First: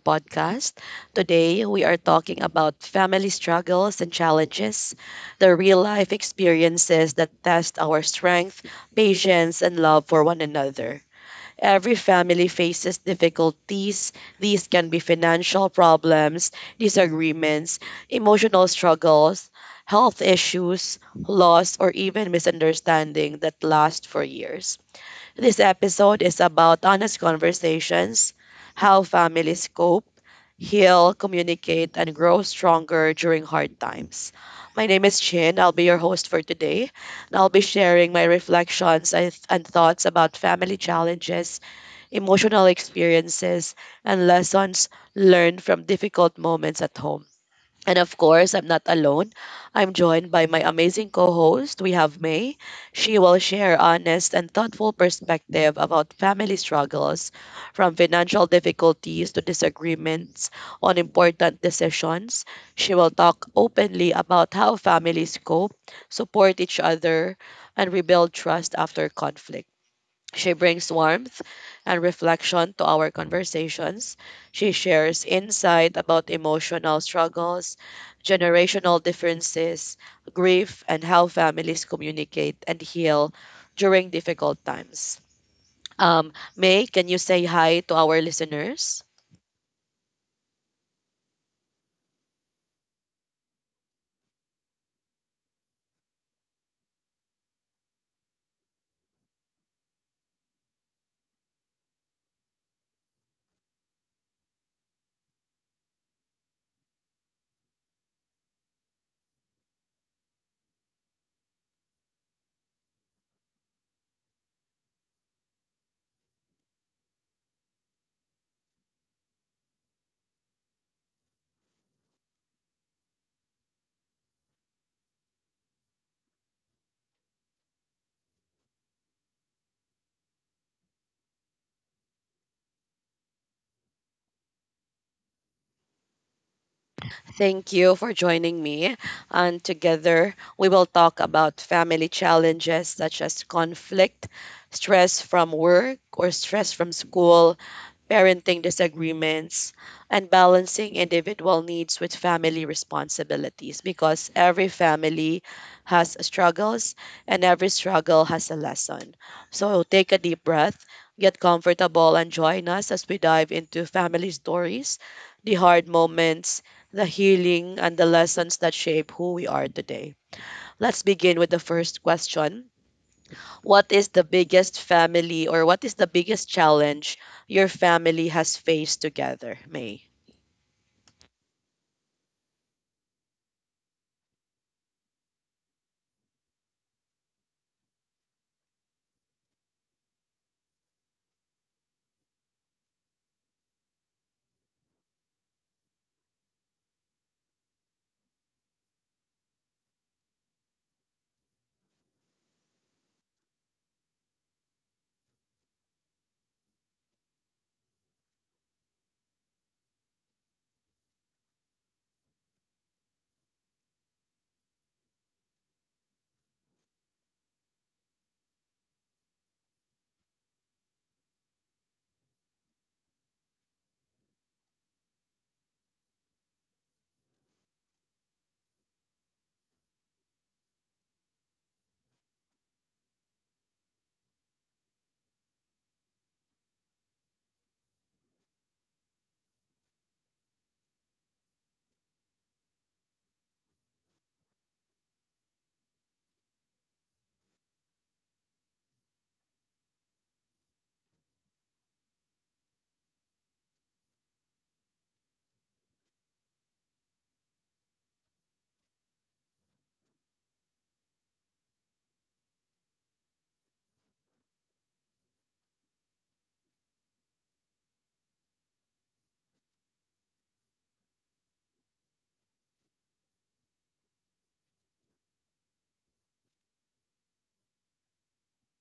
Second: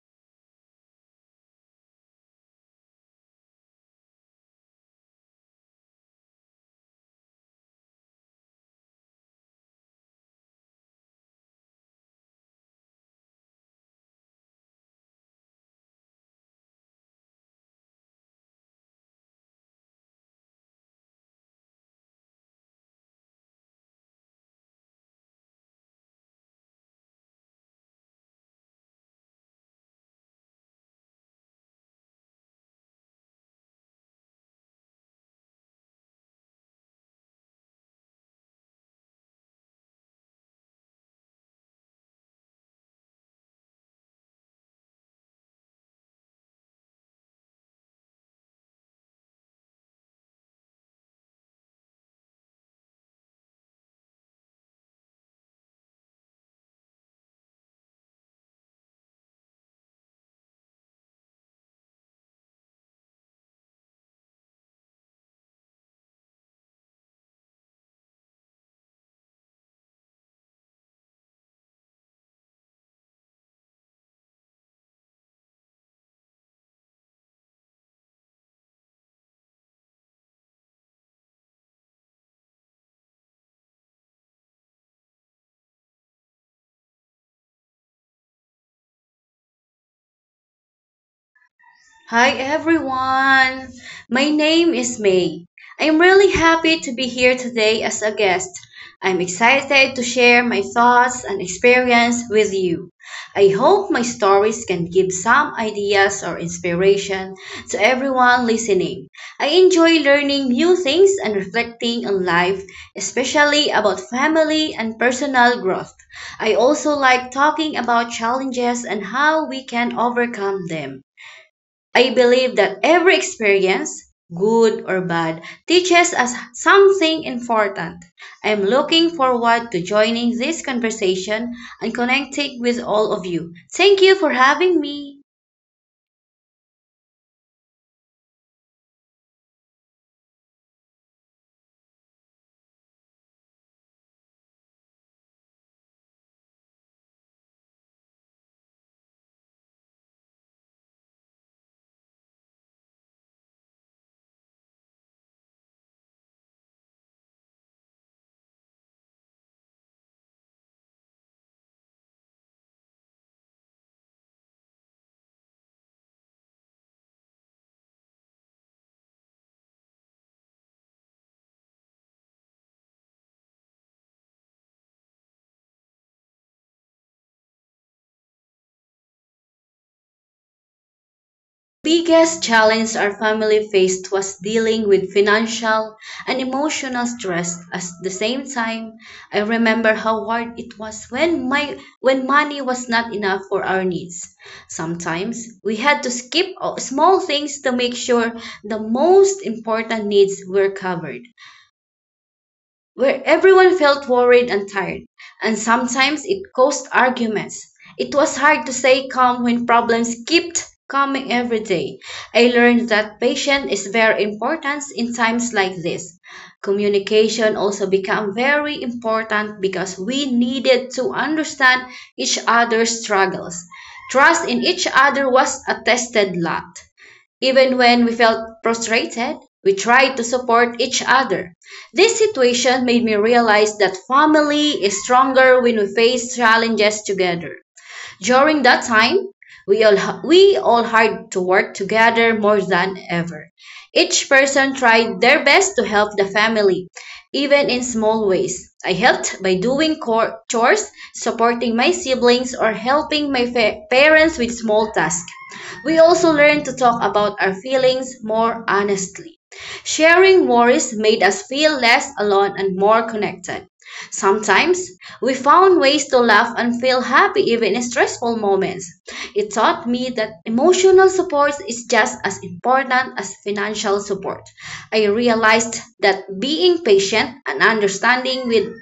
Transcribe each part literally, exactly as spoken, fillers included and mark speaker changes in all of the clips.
Speaker 1: podcast. Today, we are talking about family struggles and challenges, the real life experiences that test our strength, patience, and love for one another. Every family faces difficulties. These can be financial problems, disagreements, emotional struggles, health issues, loss, or even misunderstanding that last for years. This episode is about honest conversations, how families cope, heal, communicate, and grow stronger during hard times. My name is Chin. I'll be your host for today, and I'll be sharing my reflections and and thoughts about family challenges, emotional experiences, and lessons learned from difficult moments at home. And of course, I'm not alone. I'm joined by my amazing co-host. We have May. She will share honest and thoughtful perspective about family struggles, from financial difficulties to disagreements on important decisions. She will talk openly about how families cope, support each other, and rebuild trust after conflict. She brings warmth and reflection to our conversations. She shares insight about emotional struggles, generational differences, grief, and how families communicate and heal during difficult times. Um, May, can you say hi to our listeners?
Speaker 2: Hi everyone. My name is May. I'm really happy to be here today as a guest. I'm excited to share my thoughts and experience with you. I hope my stories can give some ideas or inspiration to everyone listening. I enjoy learning new things and reflecting on life, especially about family and personal growth. I also like talking about challenges and how we can overcome them. I believe that every experience, good or bad, teaches us something important. I'm looking forward to joining this conversation and connecting with all of you. Thank you for having me.
Speaker 1: Thank you for joining me. And together, we will talk about family challenges such as conflict, stress from work or stress from school, parenting disagreements, and balancing individual needs with family responsibilities because every family has struggles and every struggle has a lesson. So take a deep breath, get comfortable, and join us as we dive into family stories, the hard moments, the healing, and the lessons that shape who we are today. Let's begin with the first question: what is the biggest family, or what is the biggest challenge your family has faced together, May?
Speaker 2: Biggest challenge our family faced was dealing with financial and emotional stress at the same time. I remember how hard it was when my when money was not enough for our needs. Sometimes we had to skip o- small things to make sure the most important needs were covered where everyone felt worried and tired, and sometimes it caused arguments. It was hard to stay calm when problems kept coming every day. I learned that patience is very important in times like this. Communication also became very important because we needed to understand each other's struggles. Trust in each other was a tested lot. Even when we felt frustrated, we tried to support each other. This situation made me realize that family is stronger when we face challenges together. During that time, we all, we all had to work together more than ever. Each person tried their best to help the family, even in small ways. I helped by doing cor- chores, supporting my siblings, or helping my fa- parents with small tasks. We also learned to talk about our feelings more honestly. Sharing worries made us feel less alone and more connected. Sometimes we found ways to laugh and feel happy even in stressful moments. It taught me that emotional support is just as important as financial support. I realized that being patient and understanding with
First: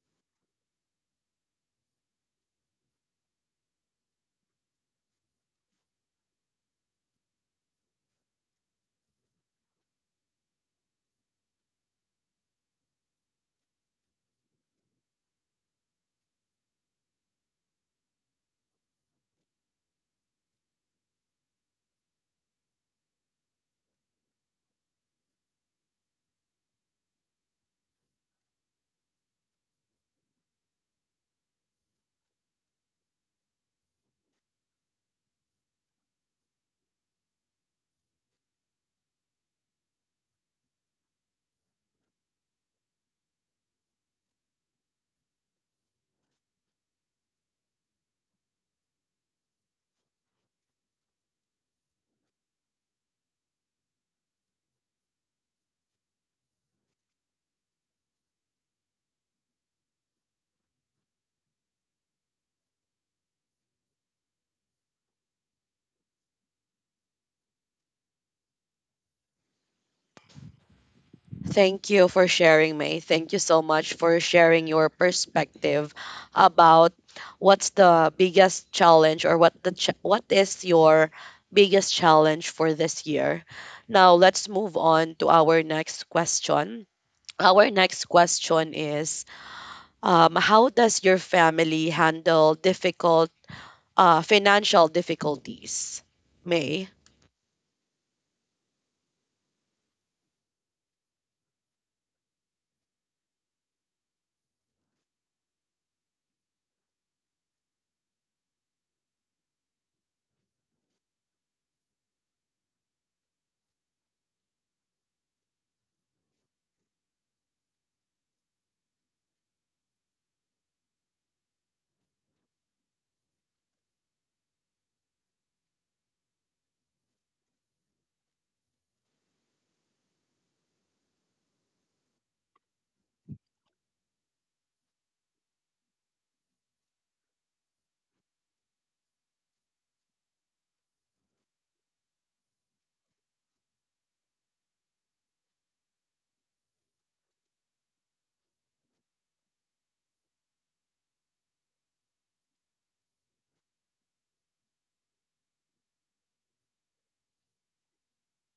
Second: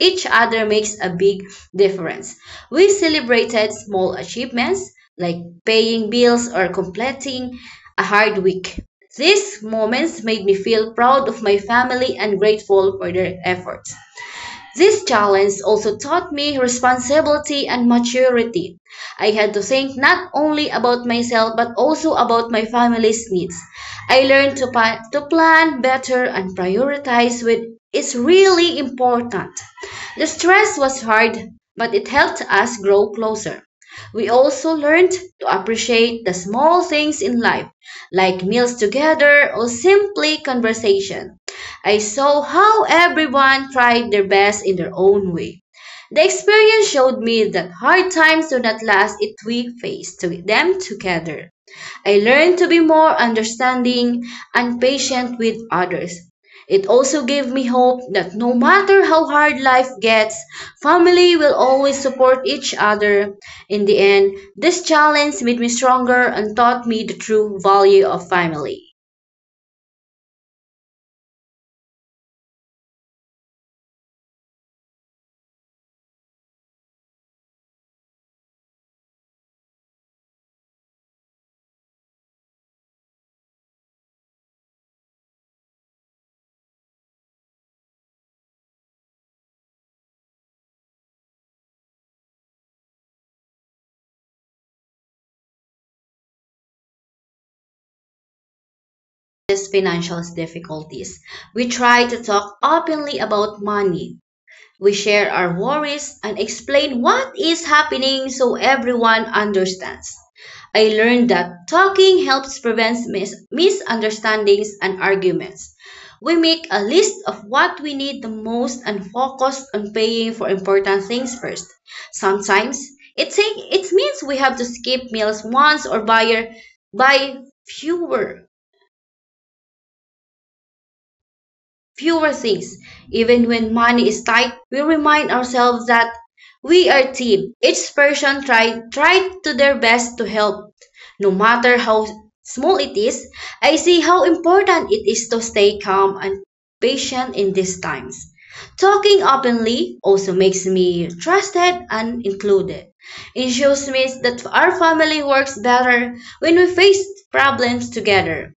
Speaker 2: each other makes a big difference. We celebrated small achievements like paying bills or completing a hard week. These moments made me feel proud of my family and grateful for their efforts. This challenge also taught me responsibility and maturity. I had to think not only about myself but also about my family's needs. I learned to, pa- to plan better and prioritize what is really important. The stress was hard, but it helped us grow closer. We also learned to appreciate the small things in life, like meals together or simply conversation. I saw how everyone tried their best in their own way. The experience showed me that hard times do not last if we face to them together. I learned to be more understanding and patient with others. It also gave me hope that no matter how hard life gets, family will always support each other. In the end, this challenge made me stronger and taught me the true value of family.
Speaker 1: Thank you for sharing, May. Thank you so much for sharing your perspective about what's the biggest challenge, or what the ch- what is your biggest challenge for this year. Now, let's move on to our next question. Our next question is, um, how does your family handle difficult, uh, financial difficulties. May,
Speaker 2: These financial difficulties, we try to talk openly about money. We share our worries and explain what is happening so everyone understands. I learned that talking helps prevent mis- misunderstandings and arguments. We make a list of what we need the most and focus on paying for important things first. Sometimes it take, it means we have to skip meals once or buy buy fewer fewer things. Even when money is tight, we remind ourselves that we are a team. Each person tried tried to their best to help, no matter how small it is. I see how important it is to stay calm and patient in these times. Talking openly also makes me trusted and included. It shows me that our family works better when we face problems together.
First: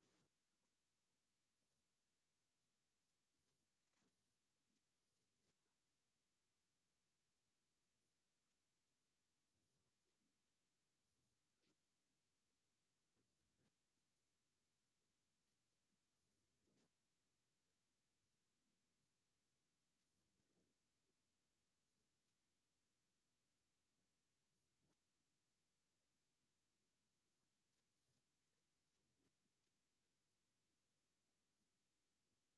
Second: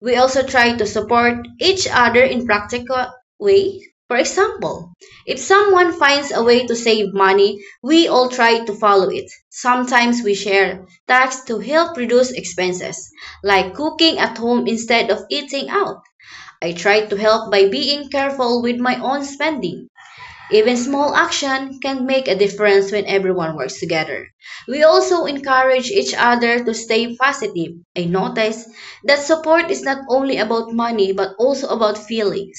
Speaker 2: We also try to support each other in practical way. For example, if someone finds a way to save money, we all try to follow it. Sometimes we share tasks to help reduce expenses, like cooking at home instead of eating out. I try to help by being careful with my own spending. Even small action can make a difference when everyone works together. We also encourage each other to stay positive. I notice that support is not only about money but also about feelings.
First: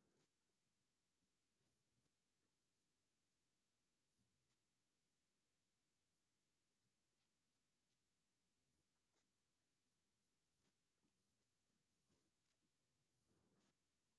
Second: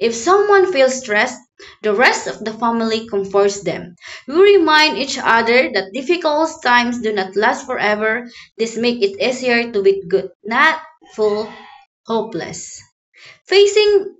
Speaker 2: If someone feels stressed, the rest of the family comforts them. We remind each other that difficult times do not last forever. This makes it easier to be good, not full, hopeless. Facing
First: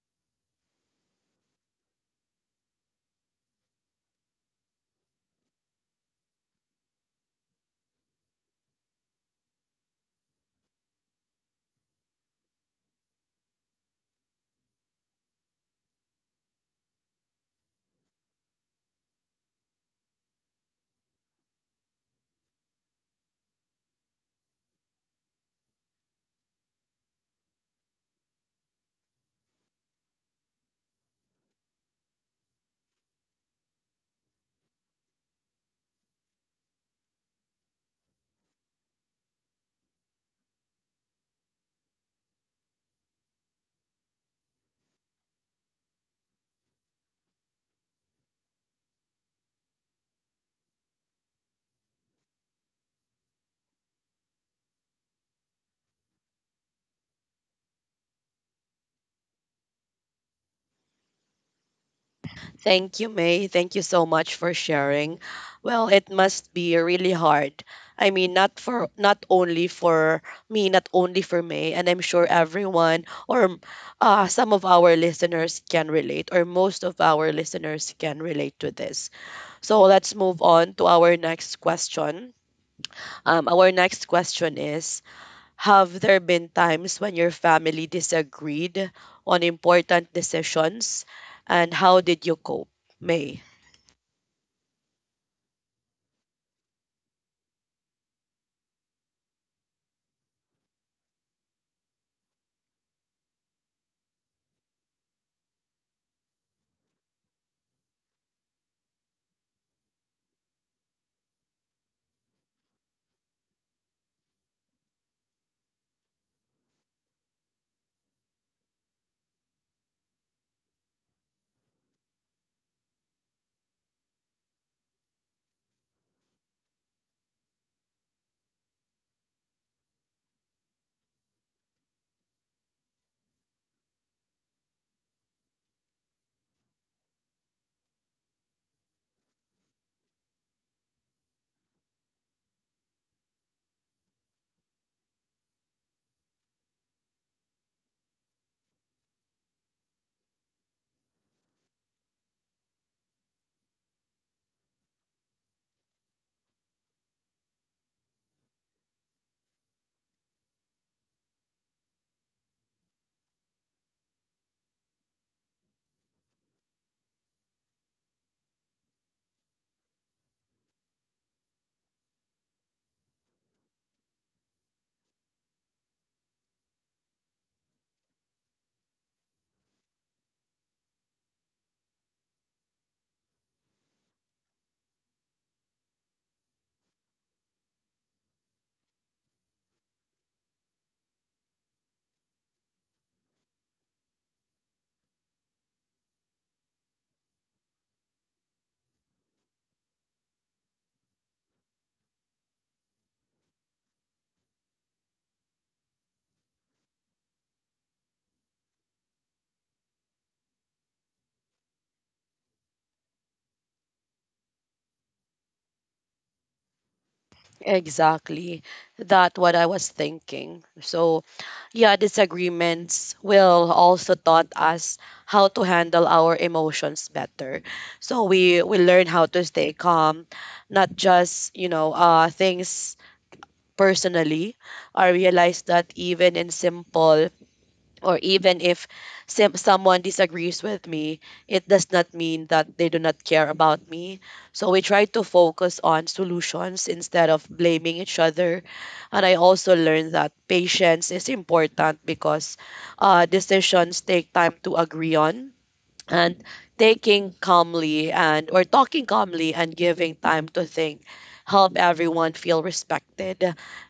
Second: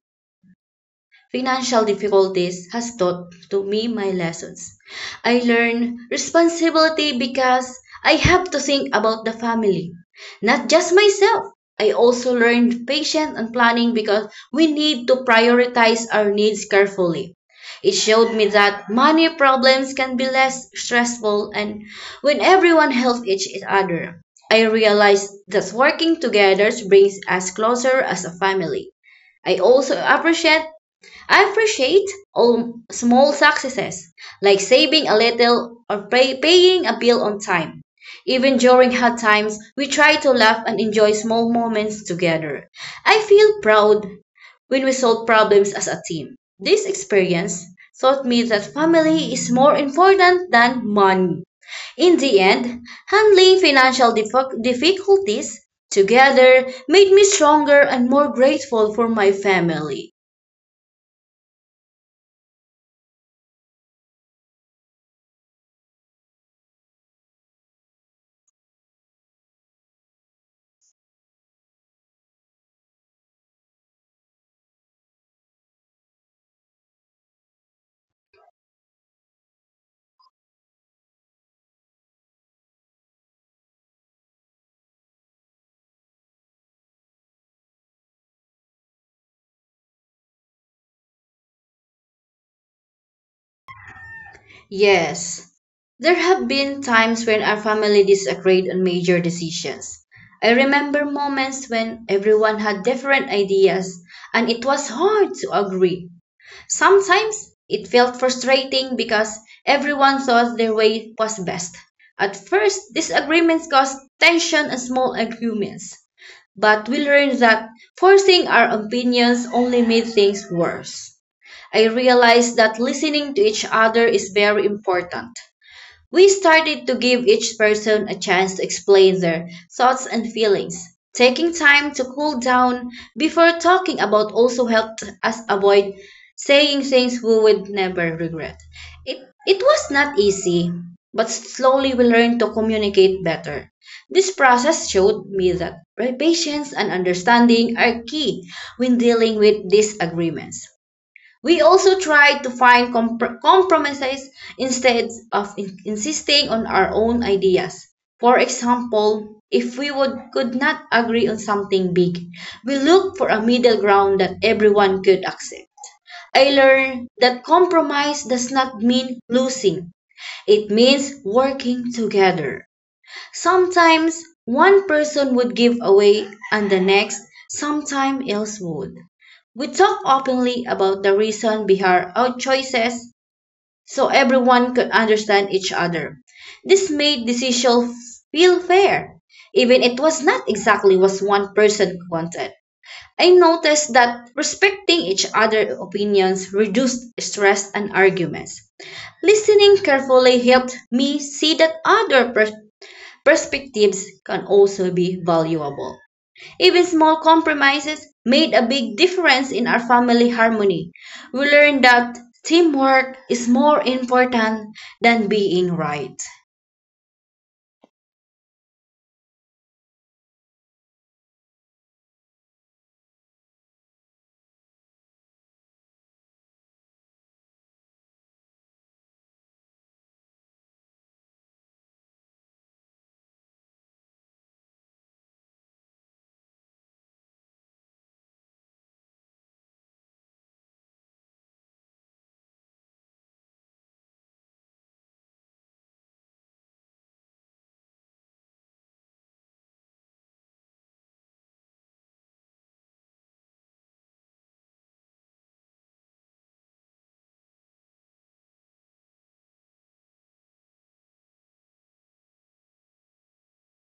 Speaker 2: financial difficulties has taught to me my lessons. I learned responsibility because I have to think about the family, not just myself. I also learned patience and planning because we need to prioritize our needs carefully. It showed me that money problems can be less stressful and when everyone helps each other. I realized that working together brings us closer as a family. I also appreciate I appreciate all small successes, like saving a little or pay, paying a bill on time. Even during hard times, we try to laugh and enjoy small moments together. I feel proud when we solve problems as a team. This experience taught me that family is more important than money. In the end, handling financial dif- difficulties together made me stronger and more grateful for my family.
Speaker 1: thank you, May. Thank you so much for sharing. Well, it must be really hard. I mean, not for not only for me, not only for May, and I'm sure everyone, or uh, some of our listeners can relate, or most of our listeners can relate to this. So let's move on to our next question. Um, our next question is, have there been times when your family disagreed on important decisions? And how did you cope, May?
Speaker 2: Yes. There have been times when our family disagreed on major decisions. I remember moments when everyone had different ideas and it was hard to agree. Sometimes it felt frustrating because everyone thought their way was best. At first, disagreements caused tension and small arguments, but we learned that forcing our opinions only made things worse. I realized that listening to each other is very important. We started to give each person a chance to explain their thoughts and feelings. Taking time to cool down before talking about also helped us avoid saying things we would never regret. It, it was not easy, but slowly we learned to communicate better. This process showed me that patience and understanding are key when dealing with disagreements. We also tried to find compr- compromises instead of in- insisting on our own ideas. For example, if we would, could not agree on something big, we looked for a middle ground that everyone could accept. I learned that compromise does not mean losing, it means working together. Sometimes one person would give away and the next, sometime else would. We talked openly about the reason behind our choices so everyone could understand each other. This made decisions feel fair, even it was not exactly what one person wanted. I noticed that respecting each other's opinions reduced stress and arguments. Listening carefully helped me see that other pers- perspectives can also be valuable. Even small compromises made a big difference in our family harmony. We learned that teamwork is more important than being right.
Speaker 1: Exactly. That what I was thinking. So, yeah, disagreements will also taught us how to handle our emotions better. So we we learn how to stay calm, not just, you know, uh things personally. I realized that even in simple, or even if sim- someone disagrees with me, it does not mean that they do not care about me. So we try to focus on solutions instead of blaming each other. And I also learned that patience is important because uh, decisions take time to agree on, and taking calmly and or talking calmly and giving time to think help everyone feel respected.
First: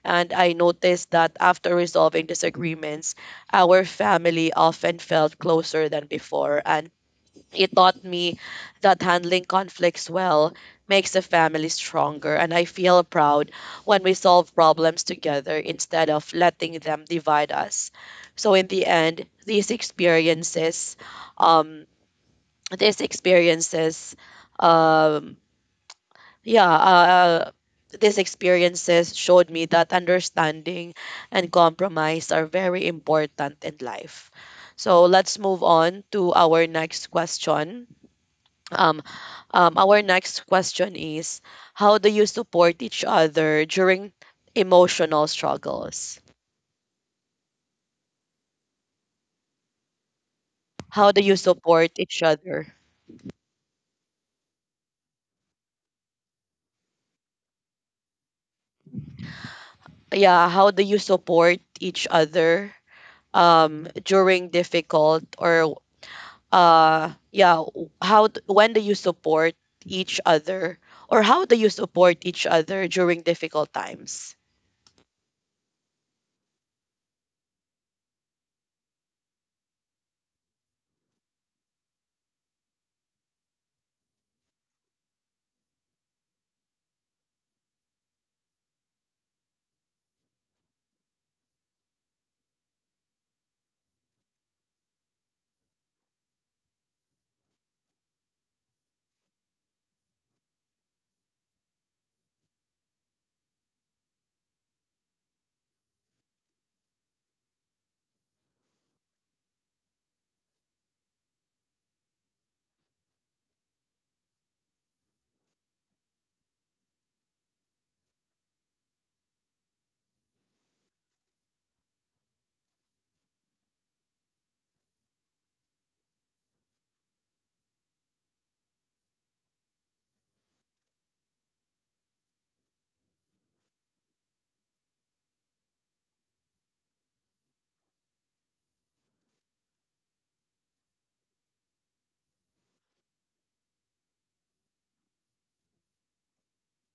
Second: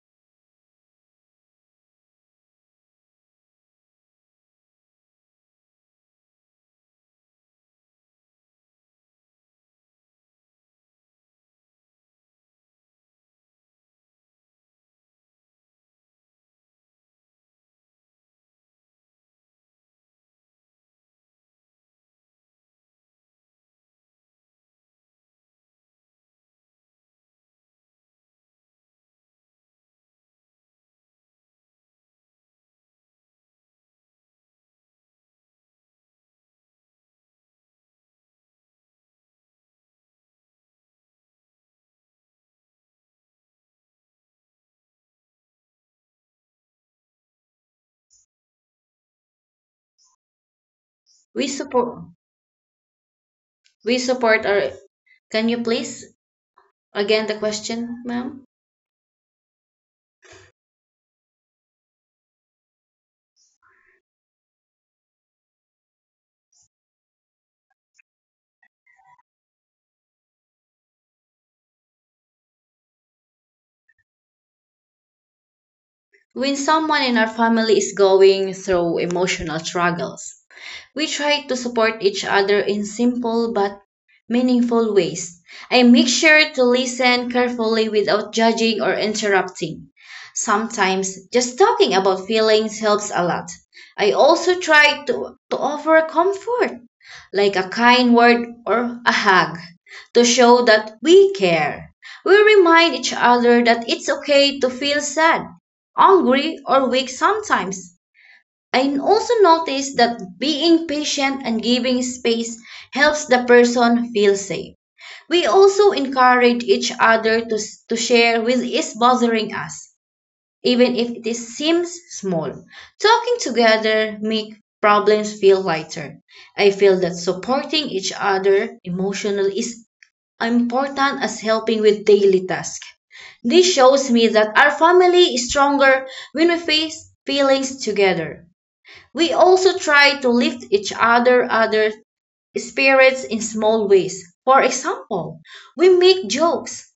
Speaker 1: And I noticed that after resolving disagreements, our family often felt closer than before, and it taught me that handling conflicts well makes a family stronger. And I feel proud when we solve problems together instead of letting them divide us. So in the end, these experiences um these experiences um yeah uh, these experiences showed me that understanding and compromise are very important in life. So let's move on to our next question. um, um our next question is, how do you support each other during emotional struggles? How do you
Speaker 2: We
Speaker 1: support
Speaker 2: support
Speaker 1: each other?
Speaker 2: we support our can you please again the question, ma'am?
Speaker 1: Yeah, how do you support each other um during difficult, or uh yeah w- how d- when do you support each other, or how do you support each other during difficult times?
Speaker 2: When someone in our family is going through emotional struggles, we try to support each other in simple but meaningful ways. I make sure to listen carefully without judging or interrupting. Sometimes just talking about feelings helps a lot. I also try to, to offer comfort, like a kind word or a hug, to show that we care. We remind each other that it's okay to feel sad, angry, or weak sometimes. I also noticed that being patient and giving space helps the person feel safe. We also encourage each other to, to share what is bothering us, even if it is- seems small. Talking together makes problems feel lighter. I feel that supporting each other emotionally is important as helping with daily tasks. This shows me that our family is stronger when we face feelings together. We also try to lift each other other spirits in small ways. For example, we make jokes,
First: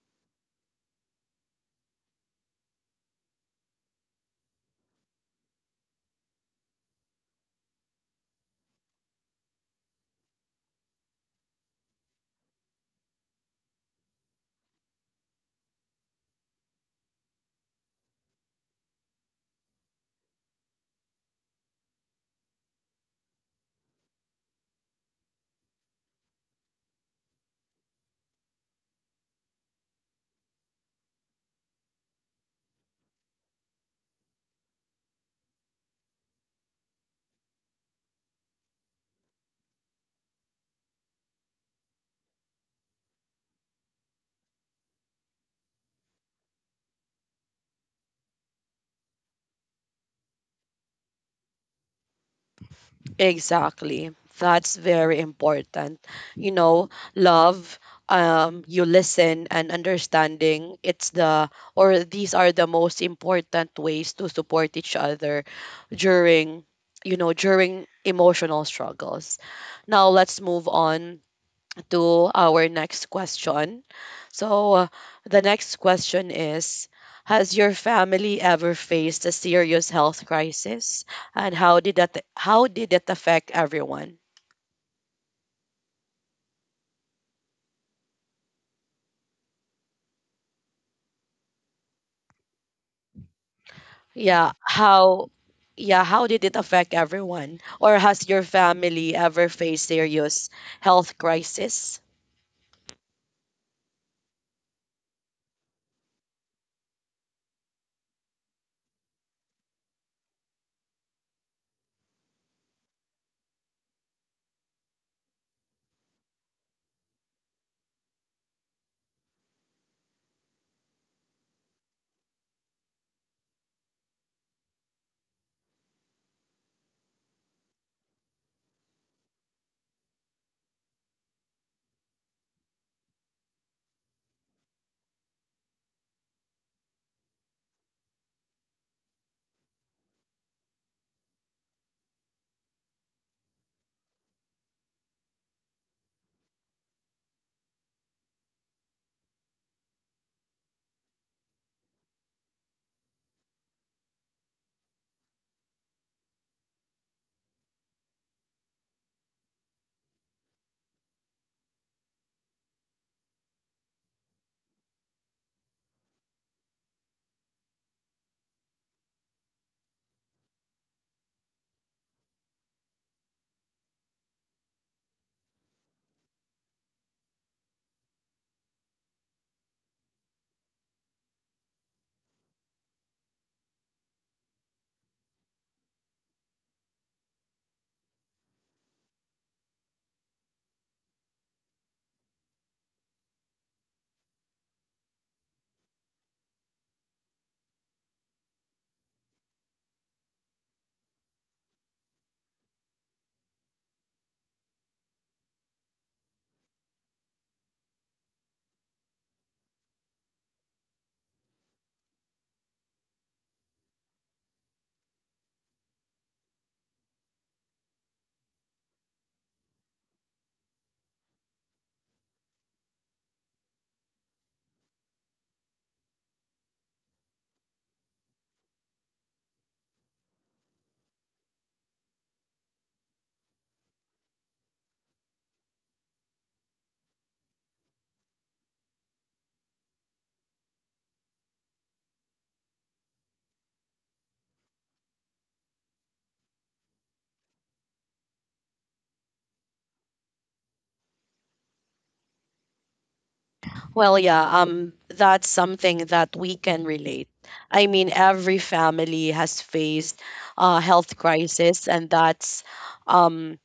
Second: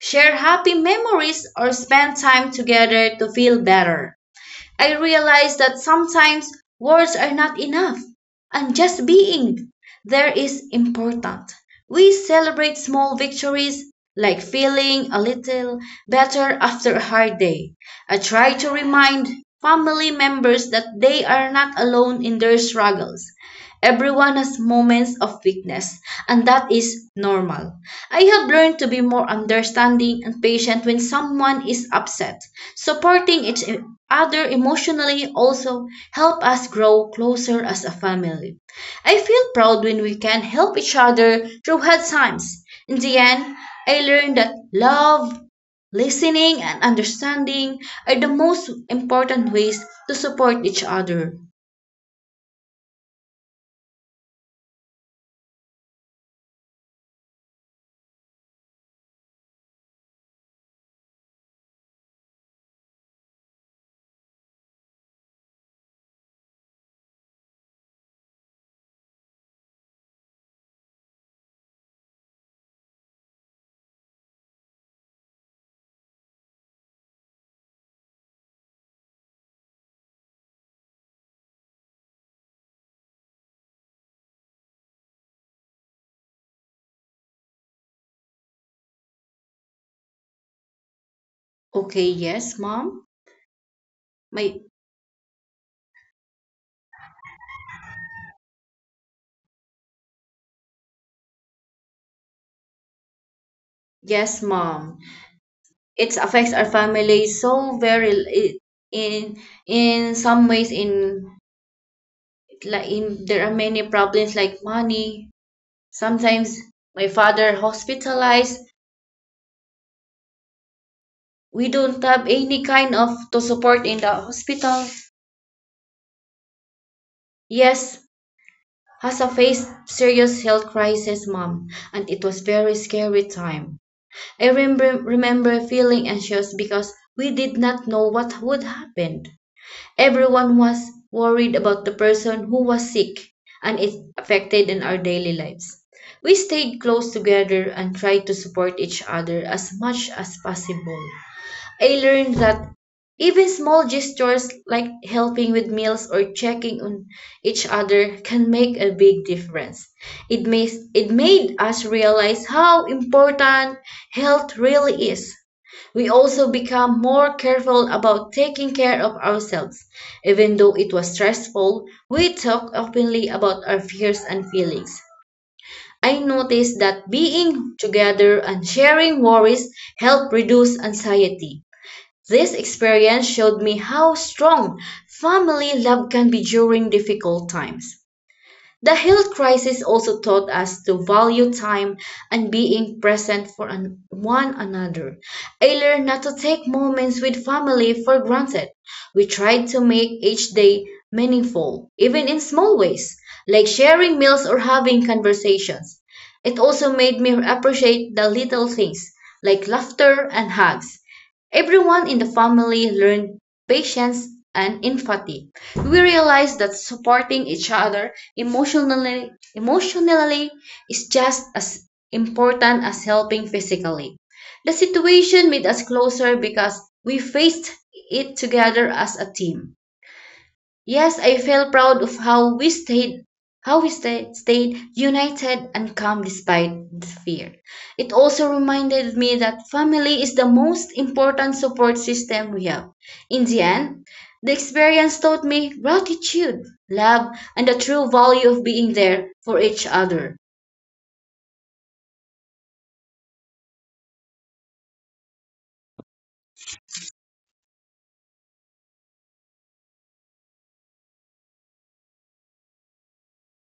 Speaker 2: share happy memories, or spend time together to feel better. I realize that sometimes words are not enough, and just being there is important. We celebrate small victories like feeling a little better after a hard day. I try to remind family members that they are not alone in their struggles. Everyone has moments of weakness, and that is normal. I have learned to be more understanding and patient when someone is upset. Supporting each other emotionally also help us grow closer as a family. I feel proud when we can help each other through hard times. In the end, I learned that love, listening, and understanding are the most important ways to support each other.
Speaker 1: Exactly. That's very important. You know, love, um you listen and understanding, it's the or these are the most important ways to support each other during, you know, during emotional struggles. Now let's move on to our next question. So, uh, the next question is, has your family ever faced a serious health crisis? And how did that, how did it affect everyone?
Speaker 2: Okay, yes, mom.
Speaker 1: Yeah,
Speaker 2: My.
Speaker 1: how yeah, how did it affect everyone? Or has your family ever faced serious health crisis?
Speaker 2: Yes, mom. It affects our family so very it, in in some ways in like in there are many problems like money. Sometimes my father hospitalized. We don't have any kind of to support in the hospital. Yes, has a faced serious health crisis, mom, and it was very scary time. I remember remember feeling anxious because we did not know what would happen. Everyone was worried about the person who was sick, and it affected in our daily lives. We stayed close together and tried to support each other as much as possible. I learned that even small gestures like helping with meals or checking on each other can make a big difference. It, makes it made us realize how important health really is. We also become more careful about taking care of ourselves. Even though it was stressful, we talk openly about our fears and feelings. I noticed that being together and sharing worries helped reduce anxiety. This experience showed me how strong family love can be during difficult times. The health crisis also taught us to value time and being present for an- one another. I learned not to take moments with family for granted. We tried to make each day meaningful, even in small ways, like sharing meals or having conversations. It also made me appreciate the little things, like laughter and hugs. Everyone in the family learned patience and empathy. We realize that supporting each other emotionally emotionally is just as important as helping physically. The situation made us closer because we faced it together as a team. Yes, I feel proud of how we stayed how we stayed, stayed united and calm despite the fear. It also reminded me that family is the most important support system we have. In the end, the experience taught me gratitude, love, and the true value of being there for each other.
Speaker 1: Well, yeah, um, that's something that we can relate. I mean, every family has faced a health crisis, and that's, um,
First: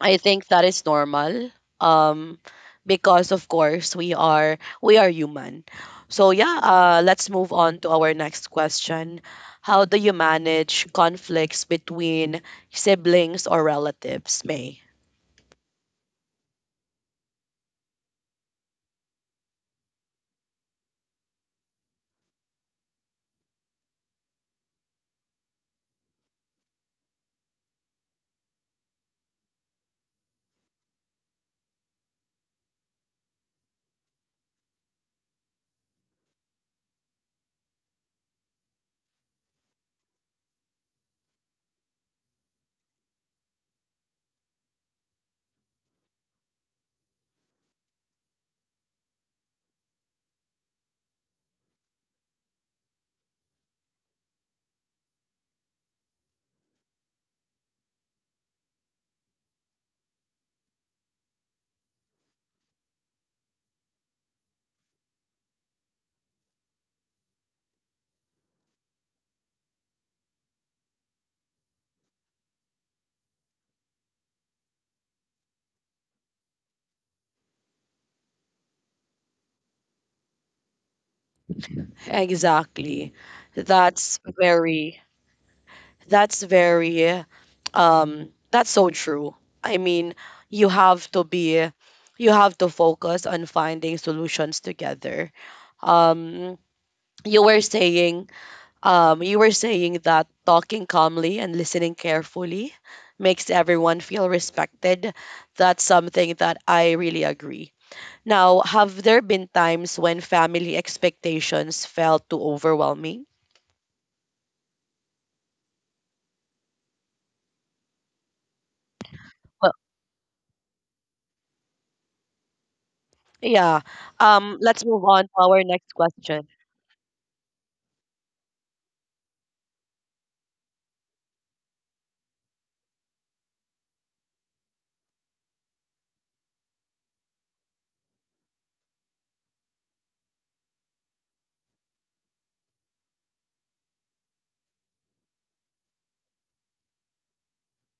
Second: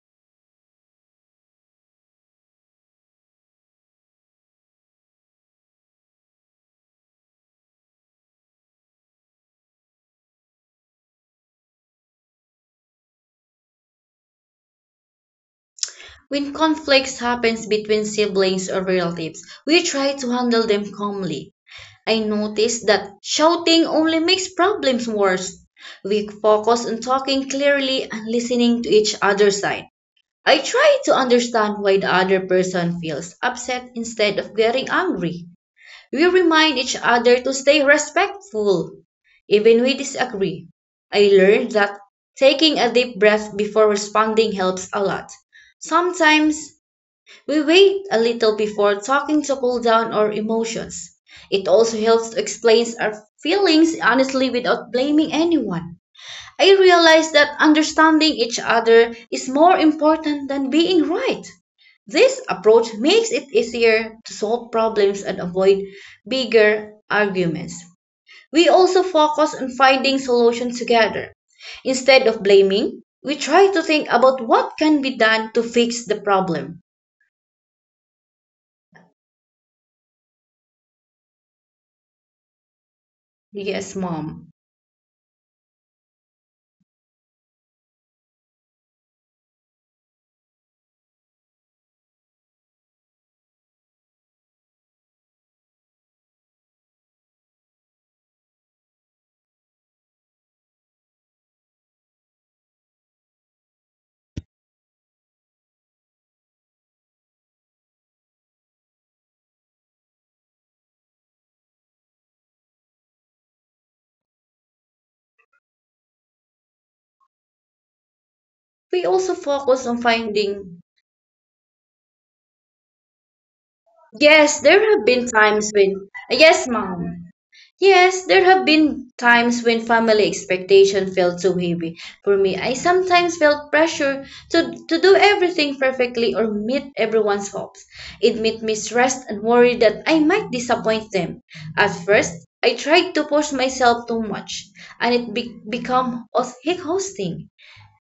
Speaker 1: I think that is normal. Um, because of course we are we are human. So yeah, uh, let's move on to our next question. How do you manage conflicts between siblings or relatives, May?
Speaker 2: When conflicts happens between siblings or relatives, we try to handle them calmly. I noticed that shouting only makes problems worse. We focus on talking clearly and listening to each other's side. I try to understand why the other person feels upset instead of getting angry. We remind each other to stay respectful, even we disagree. I learned that taking a deep breath before responding helps a lot. Sometimes we wait a little before talking to cool down our emotions. It also helps to explain our feelings honestly without blaming anyone. I realize that understanding each other is more important than being right. This approach makes it easier to solve problems and avoid bigger arguments. We also focus on finding solutions together. Instead of blaming, we try to think about what can be done to fix the problem.
Speaker 1: Exactly.
Speaker 2: Yes,
Speaker 1: That's
Speaker 2: mom.
Speaker 1: very That's very um that's so true. I mean, you have to be you have to focus on finding solutions together. Um you were saying, um you were saying that talking calmly and listening carefully makes everyone feel respected. That's something that I really agree. Now, have there been times when family expectations felt too overwhelming?
Speaker 2: We also
Speaker 1: Well,
Speaker 2: focus on finding.
Speaker 1: yeah.
Speaker 2: Yes,
Speaker 1: Um
Speaker 2: there
Speaker 1: let's
Speaker 2: have
Speaker 1: move on
Speaker 2: been
Speaker 1: to our
Speaker 2: times
Speaker 1: next
Speaker 2: when.
Speaker 1: question.
Speaker 2: Yes, mom. Yes, there have been times when family expectation felt too heavy. For me, I sometimes felt pressure to, to do everything perfectly or meet everyone's hopes. It made me stressed and worried that I might disappoint them. At first, I tried to push myself too much, and it be- became exhausting.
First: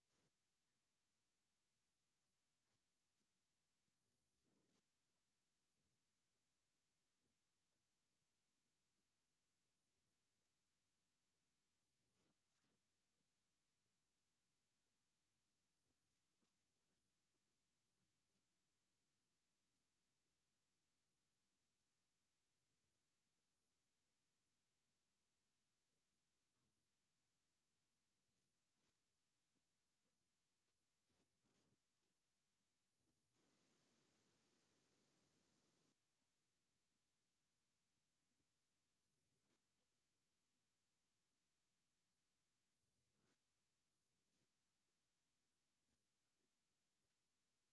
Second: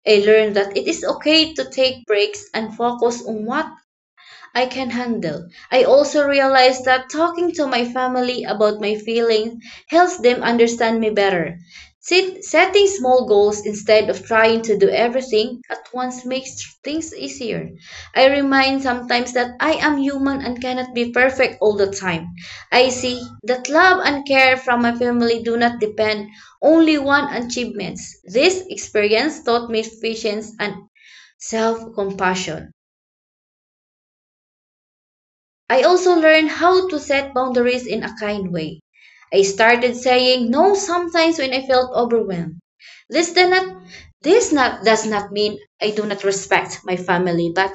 Speaker 2: I learned that it is okay to take breaks and focus on what I can handle. I also realize that talking to my family about my feelings helps them understand me better. Sit- setting small goals instead of trying to do everything at once makes things easier. I remind sometimes that I am human and cannot be perfect all the time. I see that love and care from my family do not depend only on achievements. This experience taught me patience and self compassion. I also learned how to set boundaries in a kind way. I started saying no sometimes when I felt overwhelmed. This does not this not does not mean I do not respect my family, but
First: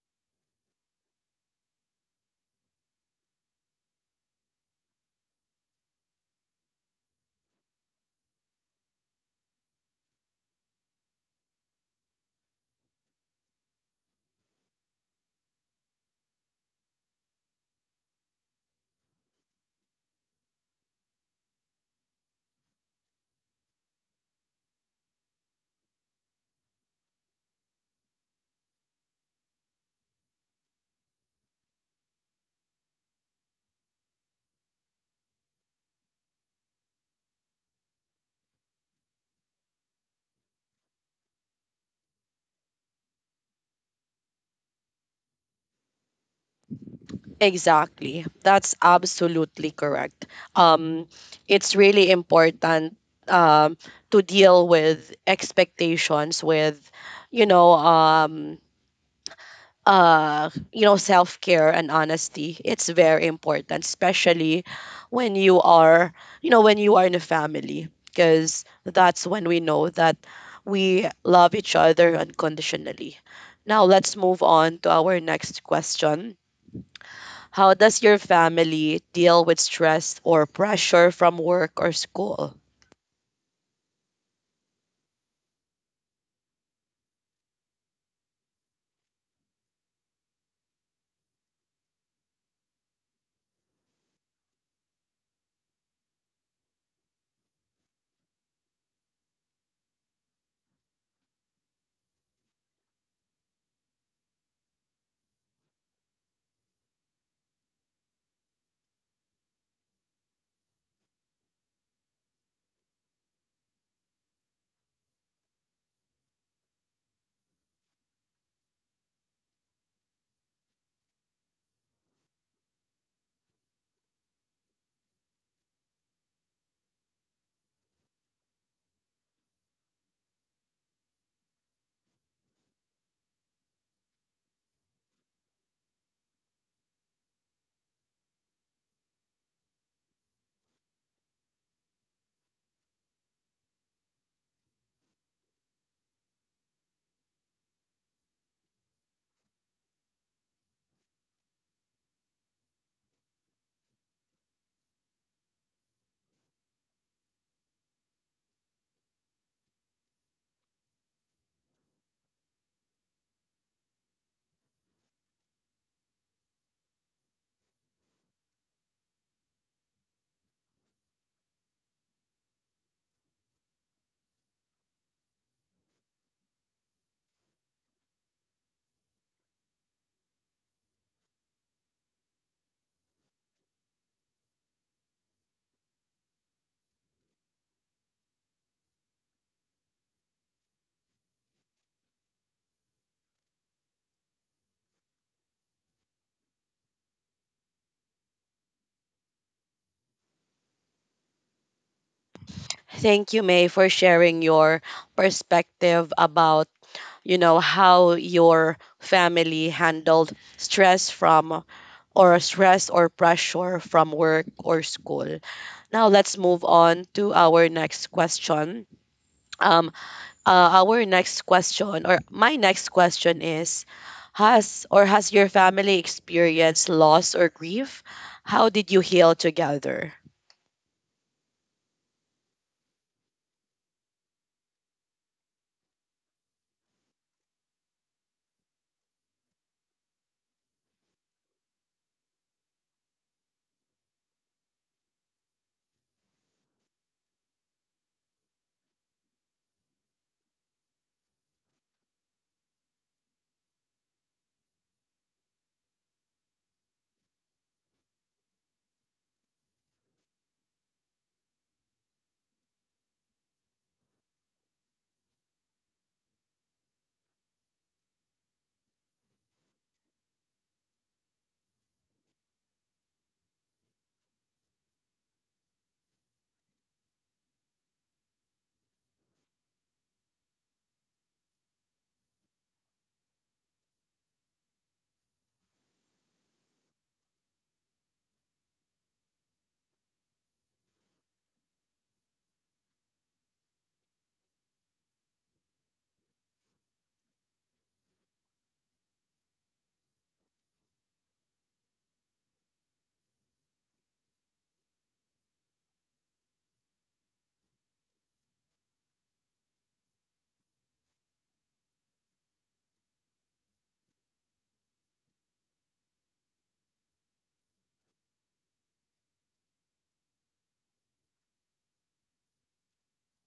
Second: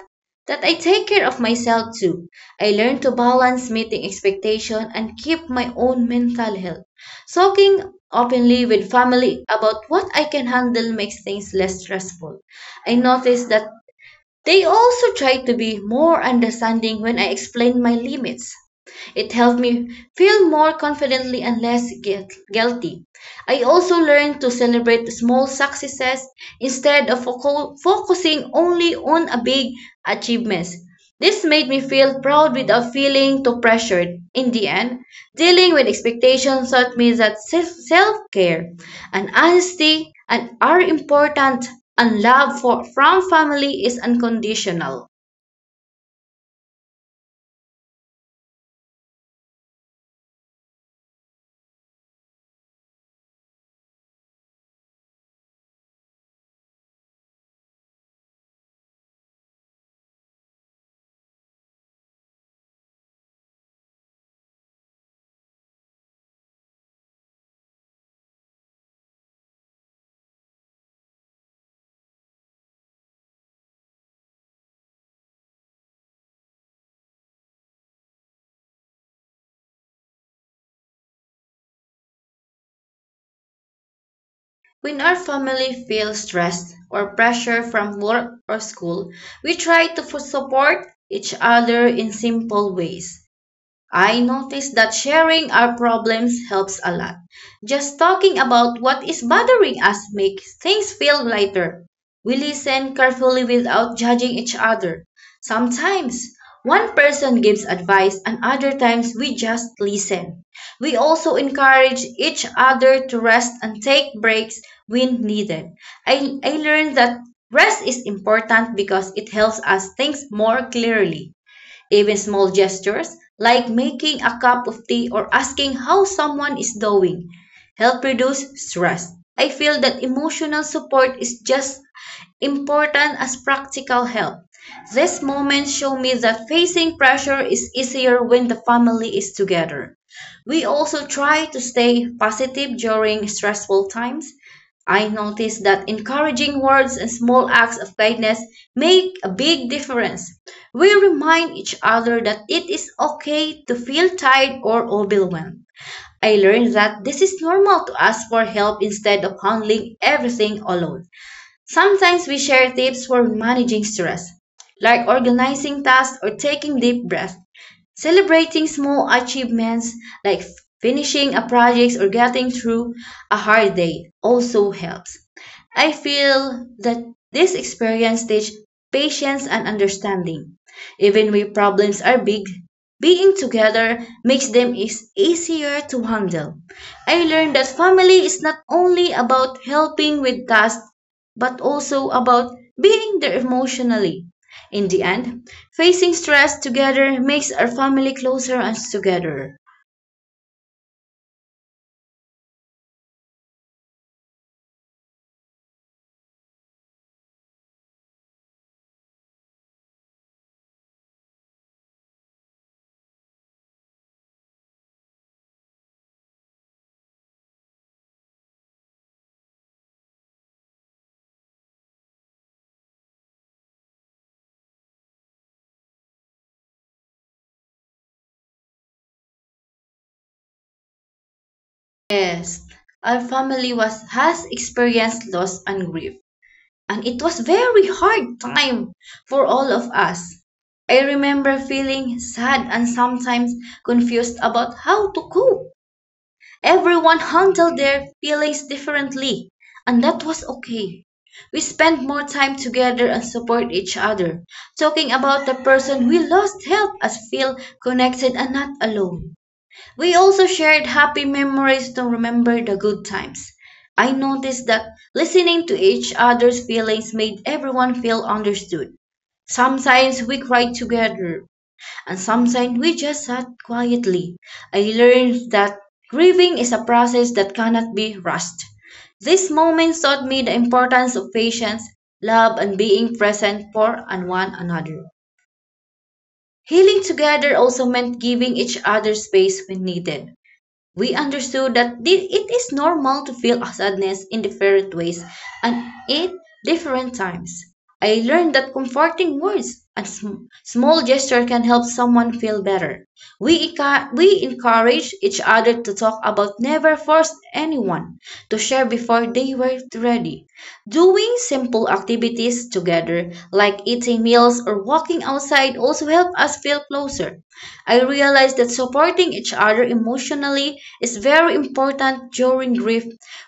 Speaker 2: that I take care of myself too. I learned to balance meeting expectation and keep my own mental health. Talking openly with family about what I can handle makes things less stressful. I noticed that they also tried to be more understanding when I explained my limits. It helped me feel more confidently and less guilt, guilty. I also learned to celebrate small successes instead of foco- focusing only on a big achievements. This made me feel proud without feeling too pressured. In the end, dealing with expectations taught me that self care and honesty and are important, and love for, from family is unconditional.
Speaker 1: Exactly. That's absolutely correct. Um, it's really important, um, to deal with expectations, with, you know, um, uh, you know, self care and honesty. It's very important, especially when you are, you know, when you are in a family, because that's when we know that we love each other unconditionally. Now let's move on to our next question. How does your family deal with stress or pressure from work or school?
Speaker 2: When our family feels stressed or pressure from work or school, we try to fu- support each other in simple ways. I noticed that sharing our problems helps a lot. Just talking about what is bothering us makes things feel lighter. We listen carefully without judging each other. Sometimes one person gives advice and other times we just listen. We also encourage each other to rest and take breaks when needed. I, I learned that rest is important because it helps us think more clearly. Even small gestures, like making a cup of tea or asking how someone is doing, help reduce stress. I feel that emotional support is just important as practical help. These moments show me that facing pressure is easier when the family is together. We also try to stay positive during stressful times. I noticed that encouraging words and small acts of kindness make a big difference. We remind each other that it is okay to feel tired or overwhelmed. I learned that this is normal to ask for help instead of handling everything alone. Sometimes we share tips for managing stress, like organizing tasks or taking deep breaths, celebrating small achievements like finishing a project or getting through a hard day also helps. I feel that this experience teaches patience and understanding. Even when problems are big, being together makes them is easier to handle. I learned that family is not only about helping with tasks but also about being there emotionally. In the end, facing stress together makes our family closer and together.
Speaker 1: Thank you, May, for sharing your perspective about, you know, how your family handled stress from, or stress or pressure from work or school. Now let's move on to our next question. Um, uh, our next question, or my next question is, has or has your family experienced loss or grief? How did you heal together?
Speaker 2: Yes, our family was has experienced loss and grief, and it was very hard time for all of us. I remember feeling sad and sometimes confused about how to cope. Everyone handled their feelings differently, and that was okay. We spent more time together and support each other. Talking about the person we lost helped us feel connected and not alone. We also shared happy memories to remember the good times. I noticed that listening to each other's feelings made everyone feel understood. Sometimes we cried together, and sometimes we just sat quietly. I learned that grieving is a process that cannot be rushed. These moments taught me the importance of patience, love, and being present for and one another. Healing together also meant giving each other space when needed. We understood that thi- it is normal to feel sadness in different ways and at different times. I learned that comforting words and sm- small gesture can help someone feel better. We, enca- we encourage each other to talk about never forced anyone to share before they were ready. Doing simple activities together, like eating meals or walking outside, also help us feel closer. I realized that supporting each other emotionally is very important during grief.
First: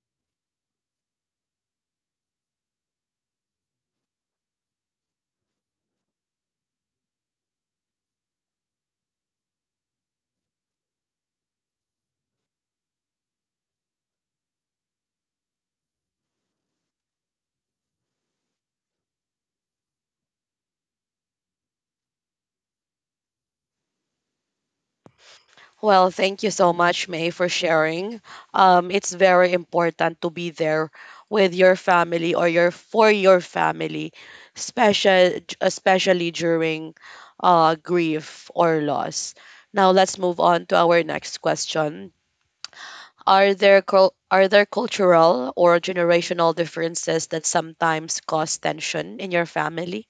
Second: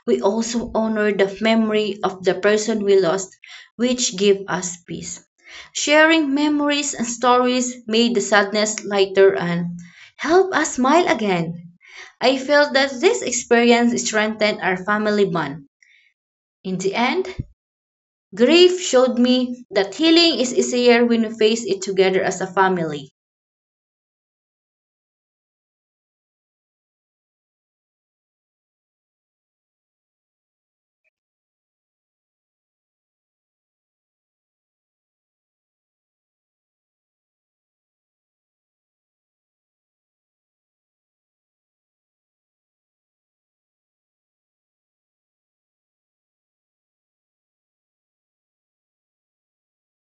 Speaker 2: We also honor the memory of the person we lost, which give us peace. Sharing memories and stories made the sadness lighter and help us smile again. I felt that this experience strengthened our family bond. In the end, grief showed me that healing is easier when we face it together as a family.
Speaker 1: Well, thank you so much, May, for sharing. Um, it's very important to be there with your family, or your for your family, special especially during uh, grief or loss. Now let's move on to our next question. Are there cul- are there cultural or generational differences that sometimes cause tension in your family?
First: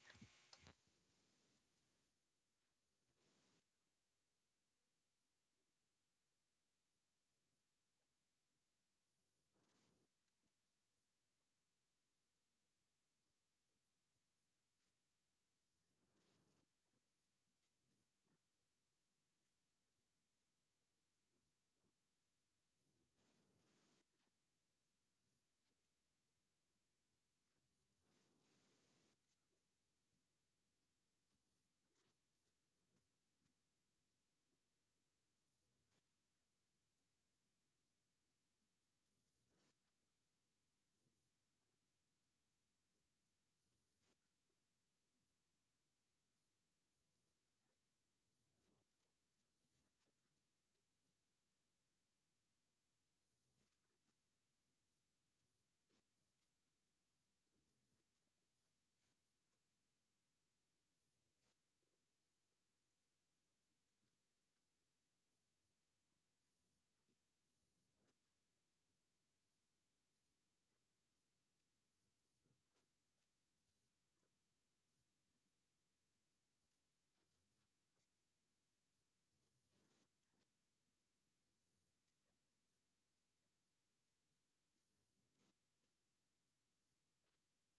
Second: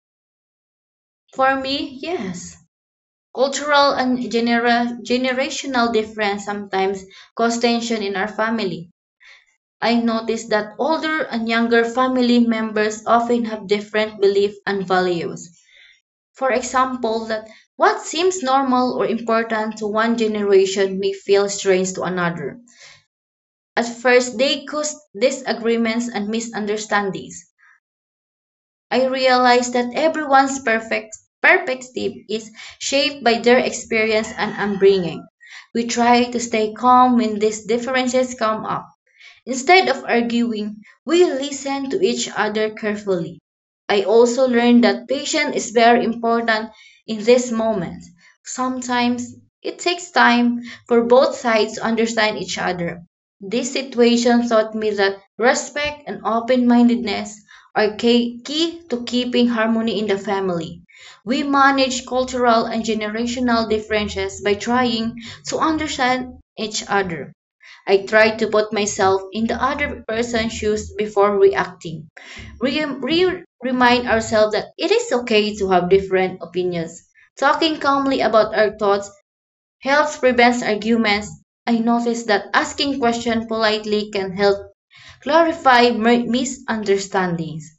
Speaker 2: For me, yes. Cultural and genera- generational difference sometimes cause tension in our family. I notice that older and younger family members often have different beliefs and values. For example, that what seems normal or important to one generation may feel strange to another. At first, they cause disagreements and misunderstandings. I realized that everyone's perfect perspective is shaped by their experience and upbringing. We try to stay calm when these differences come up. Instead of arguing, we listen to each other carefully. I also learned that patience is very important in this moment. Sometimes it takes time for both sides to understand each other. This situation taught me that respect and open mindedness are key key to keeping harmony in the family. We manage cultural and generational differences by trying to understand each other. I try to put myself in the other person's shoes before reacting. Re- re- remind ourselves that it is okay to have different opinions. Talking calmly about our thoughts helps prevents arguments. I noticed that asking questions politely can help clarify mi- misunderstandings,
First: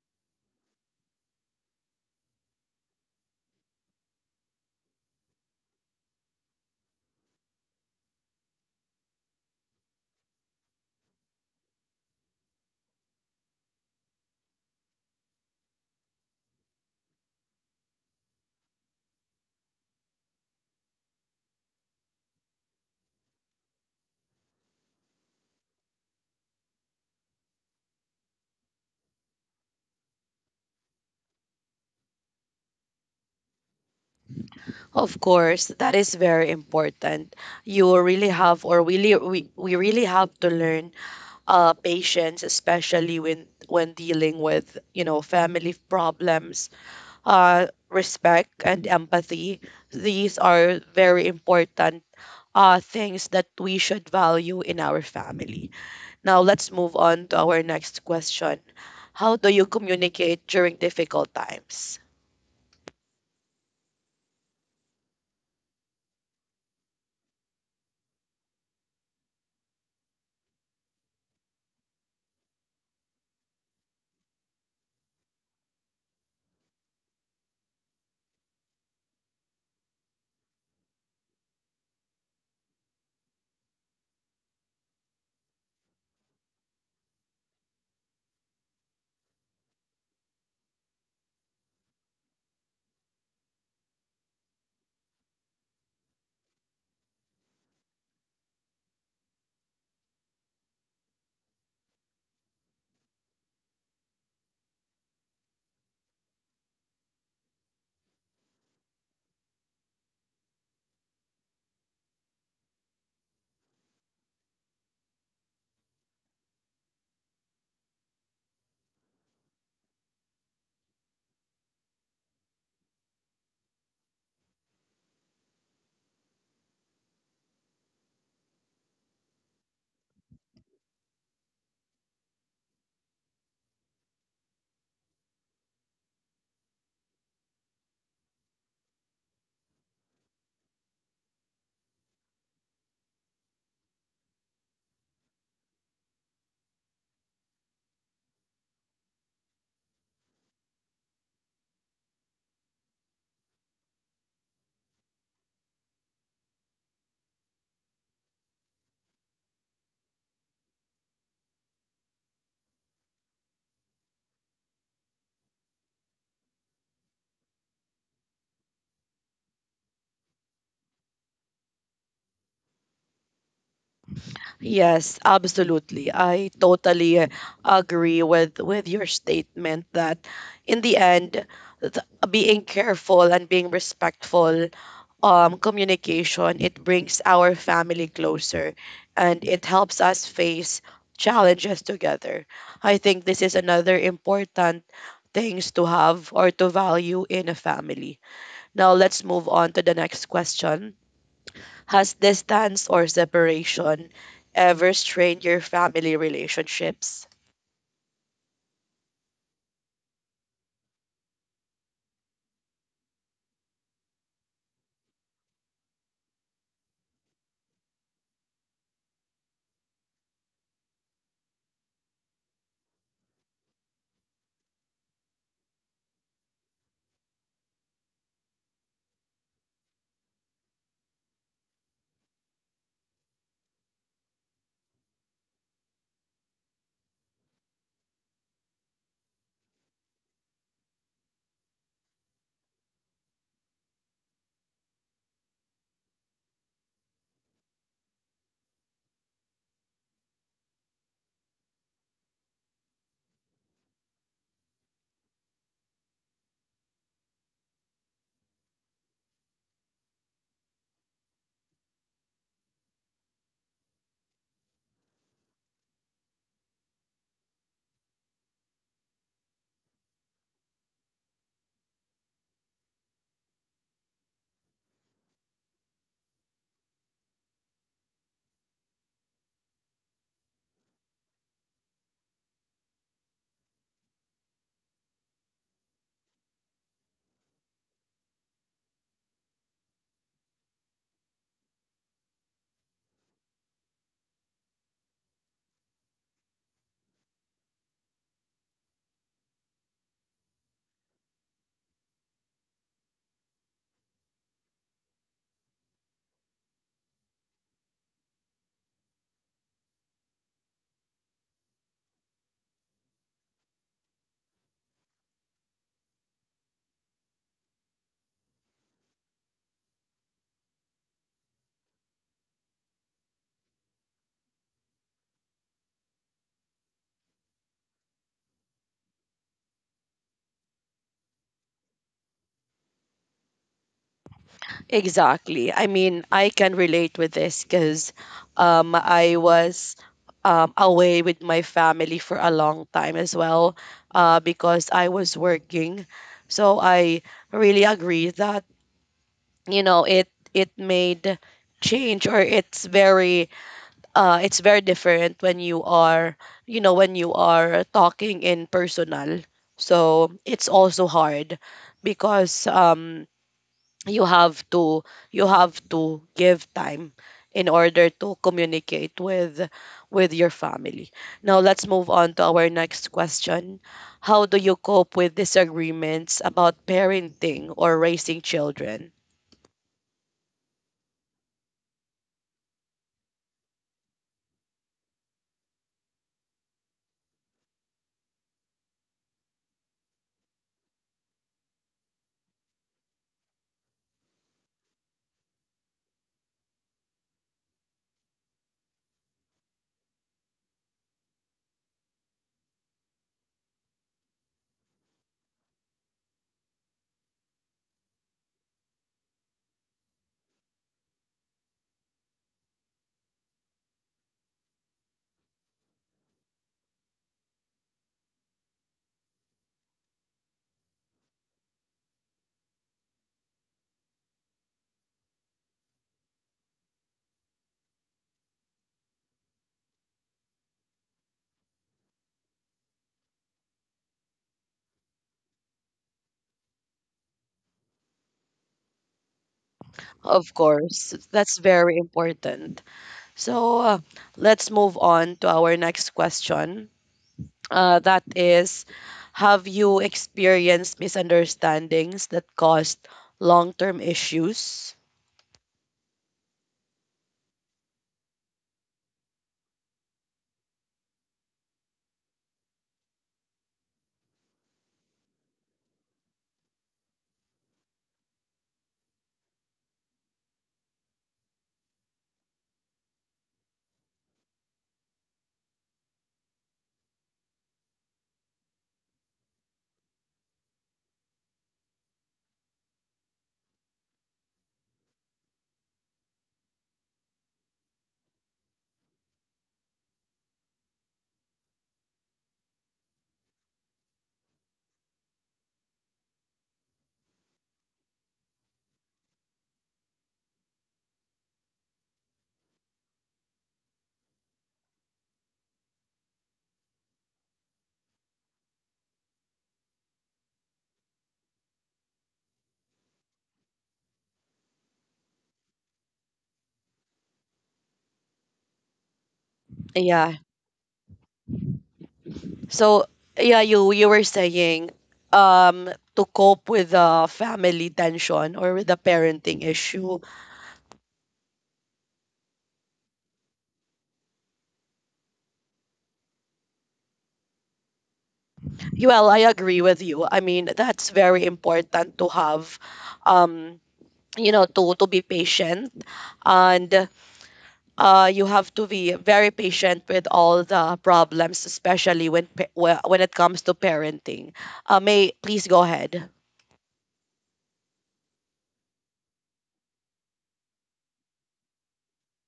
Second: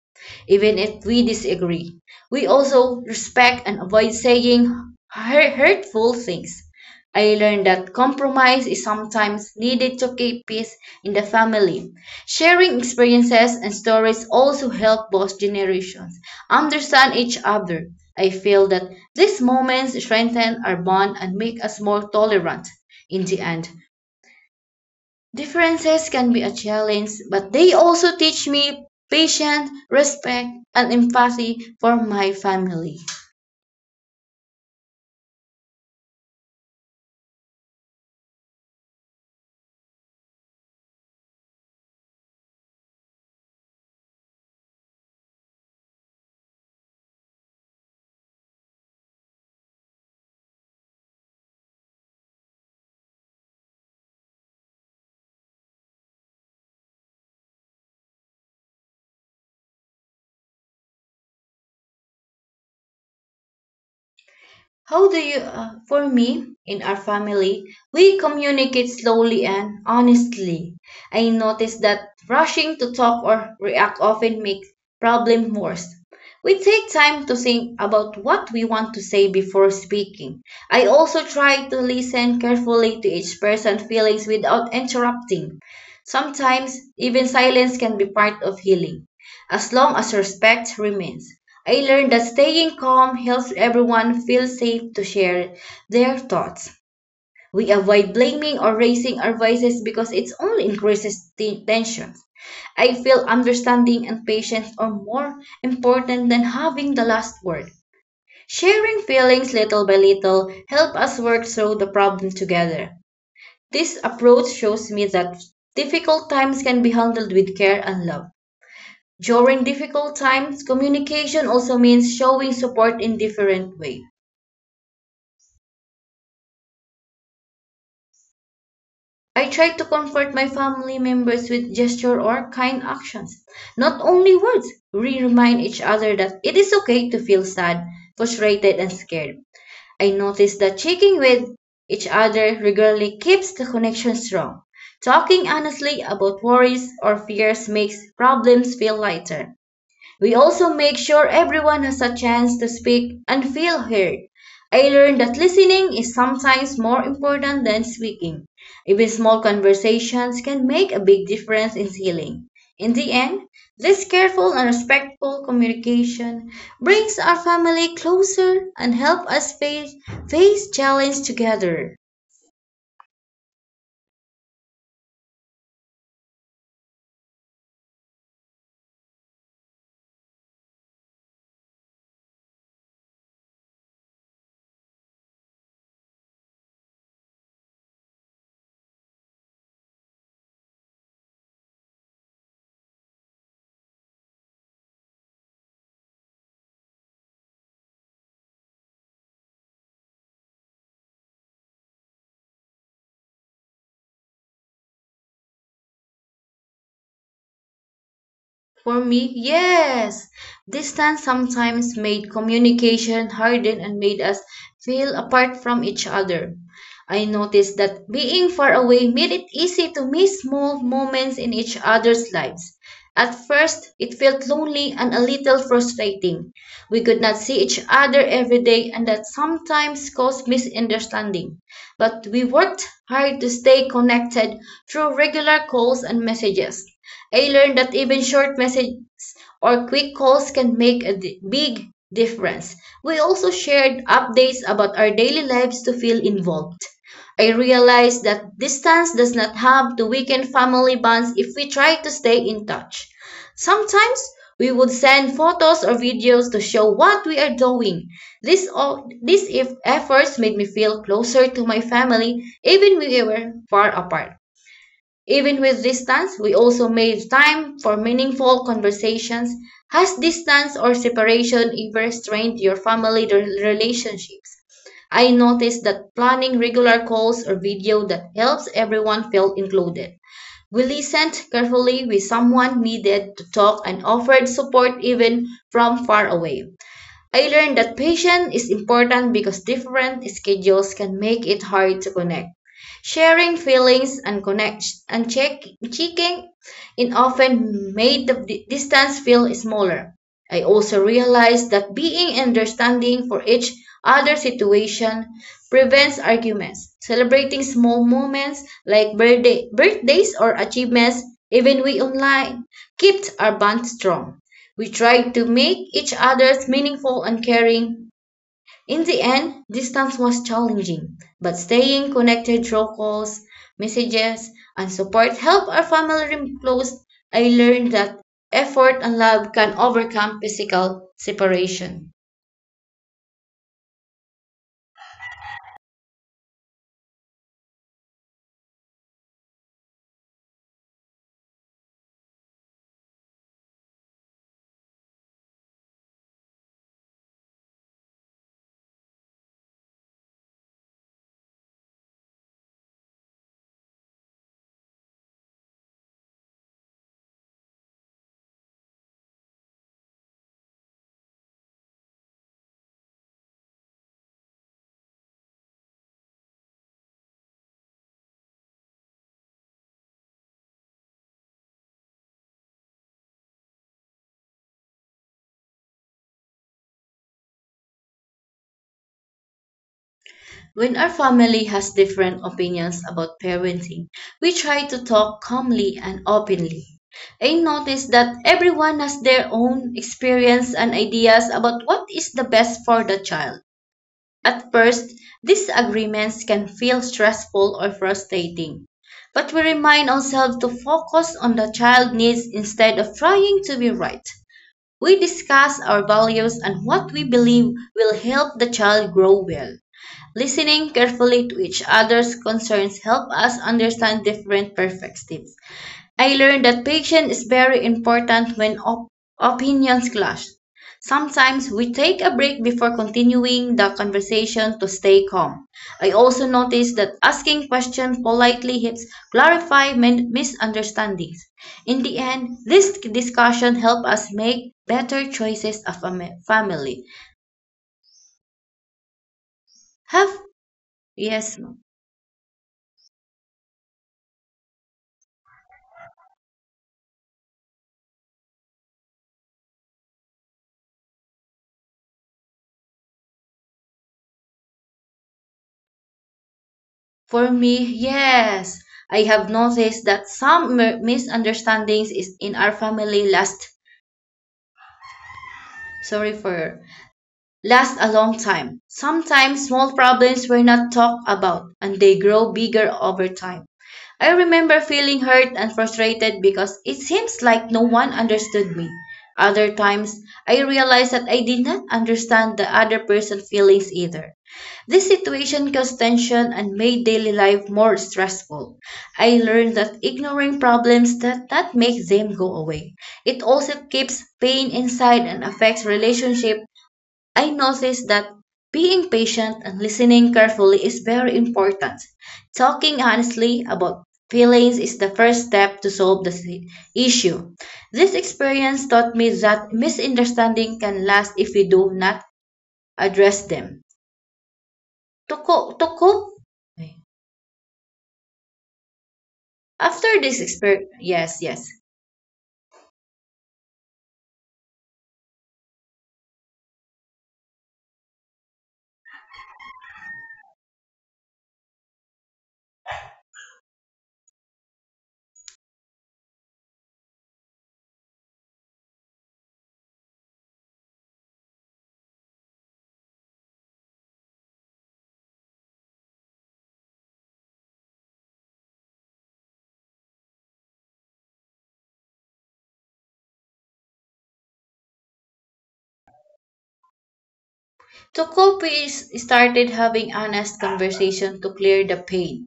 Speaker 2: even if we disagree. We also respect and avoid saying hurt- hurtful things. I learned that compromise is sometimes needed to keep peace in the family. Sharing experiences and stories also help both generations understand each other. I feel that these moments strengthen our bond and make us more tolerant. In the end, differences can be a challenge, but they also teach me patience, respect, and empathy for my family.
Speaker 1: Of course, that is very important. You really have, or really, we, we really have to learn uh, patience, especially when when dealing with, you know, family problems. Uh, respect and empathy. These are very important uh, things that we should value in our family. Now let's move on to our next question. How do you communicate during difficult times?
Speaker 2: How do you, uh, for me, in our family, we communicate slowly and honestly. I notice that rushing to talk or react often makes problem worse. We take time to think about what we want to say before speaking. I also try to listen carefully to each person's feelings without interrupting. Sometimes, even silence can be part of healing, as long as respect remains. I learned that staying calm helps everyone feel safe to share their thoughts. We avoid blaming or raising our voices because it only increases the tension. I feel understanding and patience are more important than having the last word. Sharing feelings little by little help us work through the problem together. This approach shows me that difficult times can be handled with care and love. During difficult times, communication also means showing support in different ways. I try to comfort my family members with gesture or kind actions, not only words. We remind each other that it is okay to feel sad, frustrated, and scared. I notice that checking with each other regularly keeps the connection strong. Talking honestly about worries or fears makes problems feel lighter. We also make sure everyone has a chance to speak and feel heard. I learned that listening is sometimes more important than speaking. Even small conversations can make a big difference in healing. In the end, this careful and respectful communication brings our family closer and helps us face, face challenges together.
Speaker 1: Yes, absolutely. I totally agree with with your statement that in the end, th- being careful and being respectful um, communication, it brings our family closer, and it helps us face challenges together. I think this is another important things to have or to value in a family. Now let's move on to the next question. Has distance or separation ever strained your family relationships?
Speaker 2: For me, yes. Distance sometimes made communication harden and made us feel apart from each other. I noticed that being far away made it easy to miss small moments in each other's lives. At first, it felt lonely and a little frustrating. We could not see each other every day, and that sometimes caused misunderstanding. But we worked hard to stay connected through regular calls and messages. I learned that even short messages or quick calls can make a di- big difference. We also shared updates about our daily lives to feel involved. I realized that distance does not have to weaken family bonds if we try to stay in touch. Sometimes we would send photos or videos to show what we are doing. This all, these if efforts made me feel closer to my family even when we were far apart. Even with distance, we also made time for meaningful conversations. Has distance or separation ever strained your family re- relationships? I noticed that planning regular calls or video that helps everyone feel included. We listened carefully when someone needed to talk and offered support even from far away. I learned that patience is important because different schedules can make it hard to connect. Sharing feelings and connect and check checking in often made the di- distance feel smaller. I also realized that being understanding for each other situation prevents arguments. Celebrating small moments like birthday, birthdays or achievements, even we online, keeps our bond strong. We tried to make each other's meaningful and caring. In the end, distance was challenging, but staying connected through calls, messages, and support helped our family remain close. I learned that effort and love can overcome physical separation.
Speaker 1: Exactly. I mean, I can relate with this because, um, I was, um, away with my family for a long time as well, uh, because I was working. So I really agree that, you know, it, it made change, or it's very, uh, it's very different when you are, you know, when you are talking in personal. So it's also hard because, um, you have to you have to give time in order to communicate with with your family. Now let's move on to our next question. How do you cope with disagreements about parenting or raising children?
Speaker 2: When our family has different opinions about parenting, we try to talk calmly and openly. I notice that everyone has their own experience and ideas about what is the best for the child. At first, these agreements can feel stressful or frustrating, but we remind ourselves to focus on the child's needs instead of trying to be right. We discuss our values and what we believe will help the child grow well. Listening carefully to each other's concerns help us understand different perspectives. I learned that patience is very important when op- opinions clash. Sometimes we take a break before continuing the conversation to stay calm. I also noticed that asking questions politely helps clarify min- misunderstandings. In the end, this discussion helped us make better choices of a ma- family. Have
Speaker 1: Of course, that's
Speaker 2: yes.
Speaker 1: very important. So uh, let's move on to our next question. Uh, that is, have you experienced misunderstandings that caused long-term issues?
Speaker 2: For me, yes. I have noticed that some mi- misunderstandings is in our family last. Sorry for last a long time. Sometimes small problems were not talked about and they grow bigger over time. I remember feeling hurt and frustrated because it seems like no one understood me. Other times, I realized that I did not understand the other person's feelings either. This situation caused tension and made daily life more stressful. I learned that ignoring problems does not make them go away. It also keeps pain inside and affects relationship. I noticed that being patient and listening carefully is very important. Talking honestly about feelings is the first step to solve the si- issue. This experience taught me that misunderstanding can last if we do not address them. To, co- to cope, after
Speaker 1: Yeah.
Speaker 2: this experience, yes, yes.
Speaker 1: So yeah, you you were saying, um to cope with the family tension or with the parenting issue. Well, I agree with you. I mean, that's very important to have, um you know, to to be patient and uh, you have to be very patient with all the problems, especially when pa- whe- when it comes to parenting. Uh, May, please go ahead.
Speaker 2: To cope, we s- started having honest conversation to clear the pain.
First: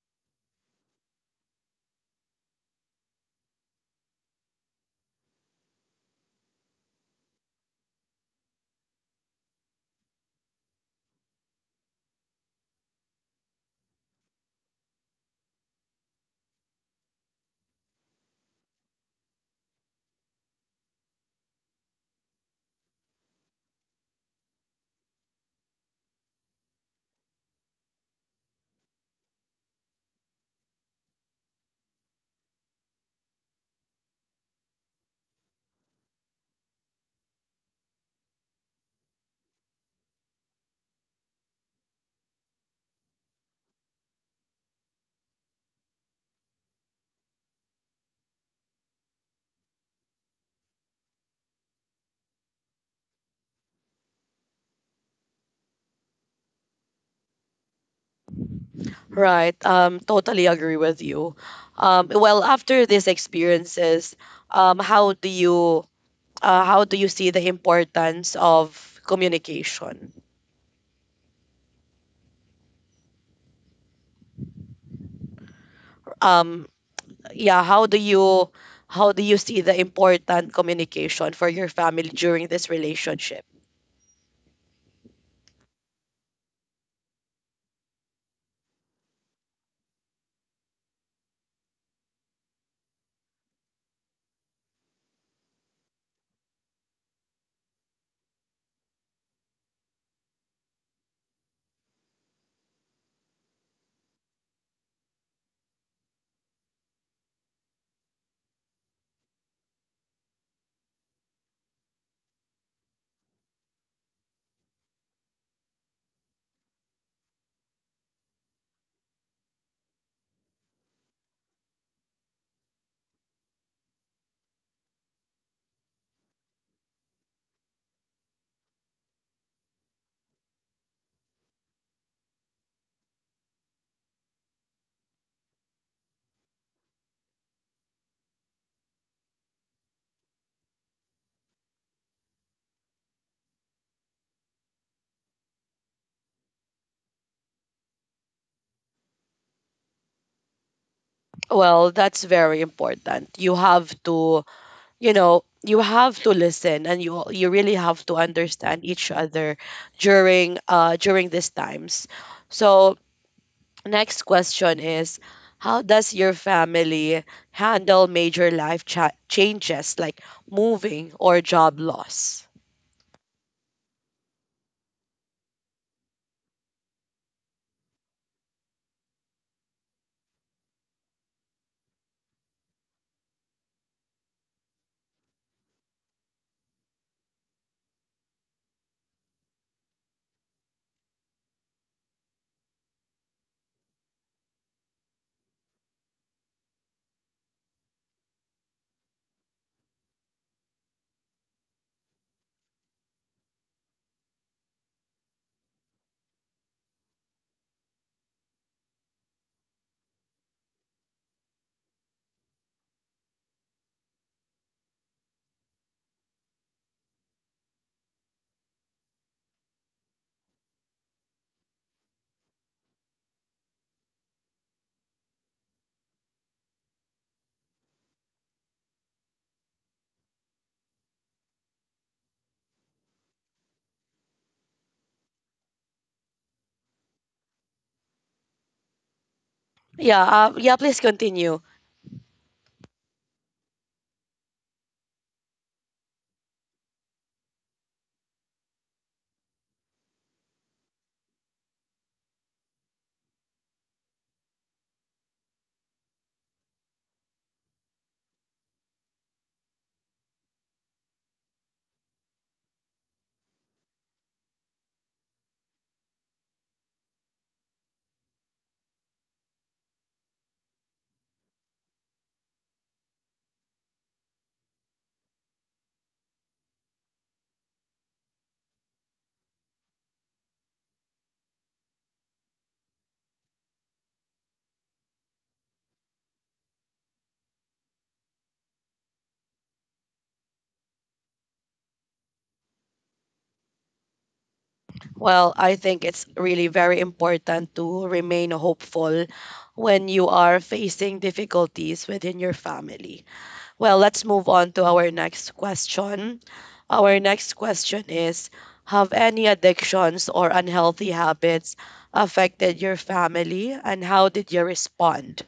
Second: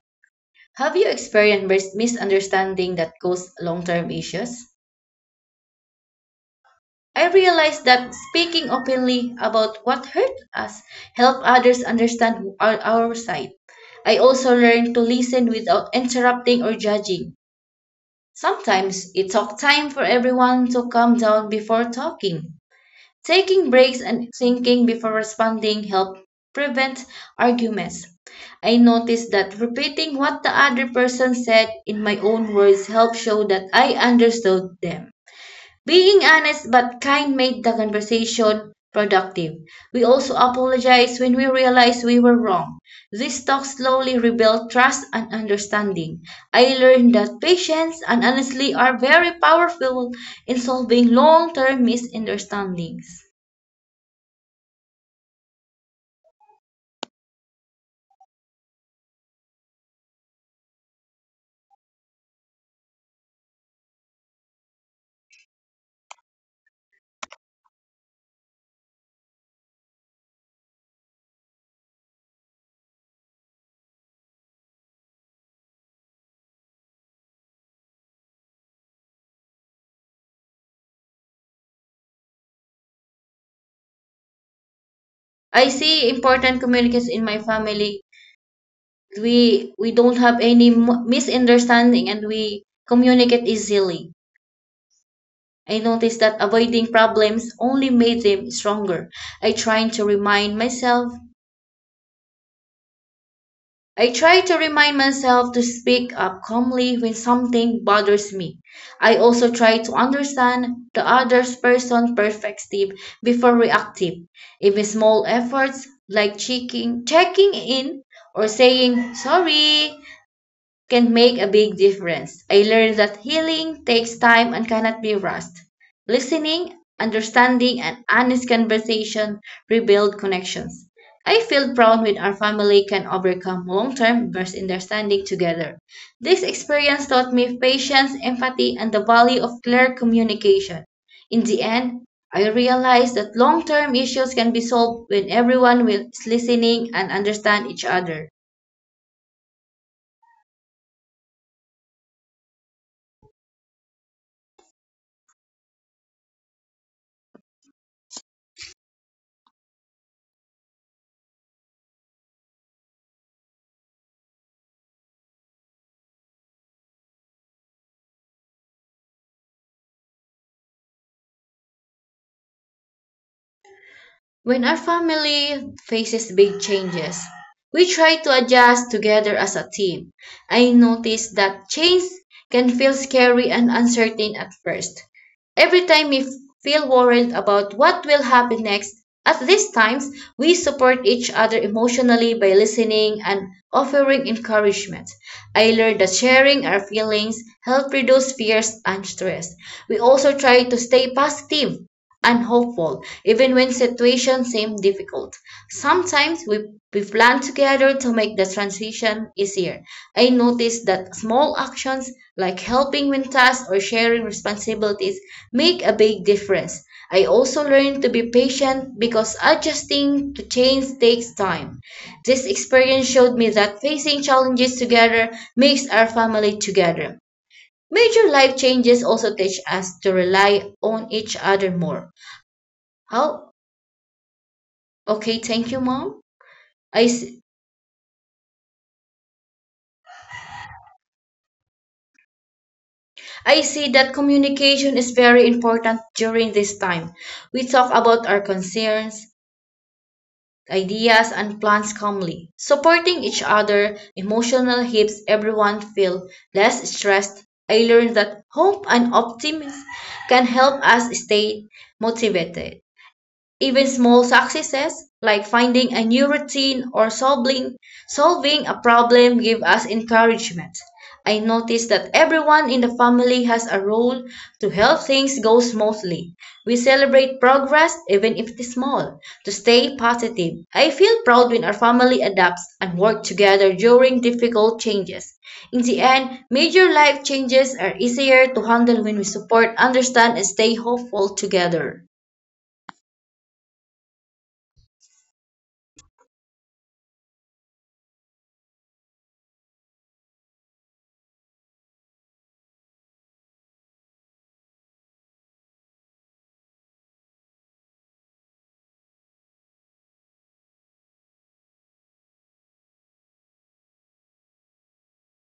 Speaker 2: Have you experienced mis- misunderstanding that caused long-term issues? I realized that speaking openly about what hurt us helped others understand our, our side. I also learned to listen without interrupting or judging. Sometimes it took time for everyone to calm down before talking. Taking breaks and thinking before responding helped prevent arguments. I noticed that repeating what the other person said in my own words helped show that I understood them. Being honest but kind made the conversation productive. We also apologized when we realized we were wrong. These talks slowly rebuilt trust and understanding. I learned that patience and honesty are very powerful in solving long term misunderstandings.
Speaker 1: Right. Um, totally agree with you. Um, well, after these experiences, um, how do you, uh, how do you see the importance of communication? Um, yeah, how do you how do you see the important communication for your family during this relationship?
Speaker 2: I see important communities in my family. We we don't have any mo- misunderstanding and we communicate easily. I noticed that avoiding problems only made them stronger. I tried to remind myself I tried to remind myself to speak up calmly when something bothers me. I also try to understand the other person's perspective before reacting. Even small efforts like checking checking in or saying sorry can make a big difference. I learned that healing takes time and cannot be rushed. Listening, understanding, and honest conversation rebuild connections. I feel proud when our family can overcome long term misunderstanding together. This experience taught me patience, empathy, and the value of clear communication. In the end, I realized that long term issues can be solved when everyone will- is listening and understand each other.
Speaker 1: Well, that's very important. You have to you know, you have to listen, and you you really have to understand each other during uh during these times. So next question is, how does your family handle major life cha- changes like moving or job loss?
Speaker 2: When our family faces big changes, we try to adjust together as a team. I noticed that change can feel scary and uncertain at first. Every time we feel worried about what will happen next, at these times, we support each other emotionally by listening and offering encouragement. I learned that sharing our feelings help reduce fears and stress. We also try to stay positive and hopeful, even when situations seem difficult. Sometimes we, we plan together to make the transition easier. I noticed that small actions like helping when tasked or sharing responsibilities make a big difference. I also learned to be patient because adjusting to change takes time. This experience showed me that facing challenges together makes our family together. Major life changes also teach us to rely on each other more. Oh, okay. Thank you, Mom. I see,
Speaker 1: Yeah uh, yeah, please continue.
Speaker 2: I see that communication is very important during this time. We talk about our concerns, ideas, and plans calmly, supporting each other. Emotional helps everyone feel less stressed. I learned that hope and optimism can help us stay motivated. Even small successes, like finding a new routine or solving, solving a problem, give us encouragement. I noticed that everyone in the family has a role to help things go smoothly. We celebrate progress, even if it is small, to stay positive. I feel proud when our family adapts and work together during difficult changes. In the end, major life changes are easier to handle when we support, understand, and stay hopeful together.
Speaker 1: Well, I think it's really very important to remain hopeful when you are facing difficulties within your family. Well, let's move on to our next question. Our next question is, have any addictions or unhealthy habits affected your family, and how did you respond?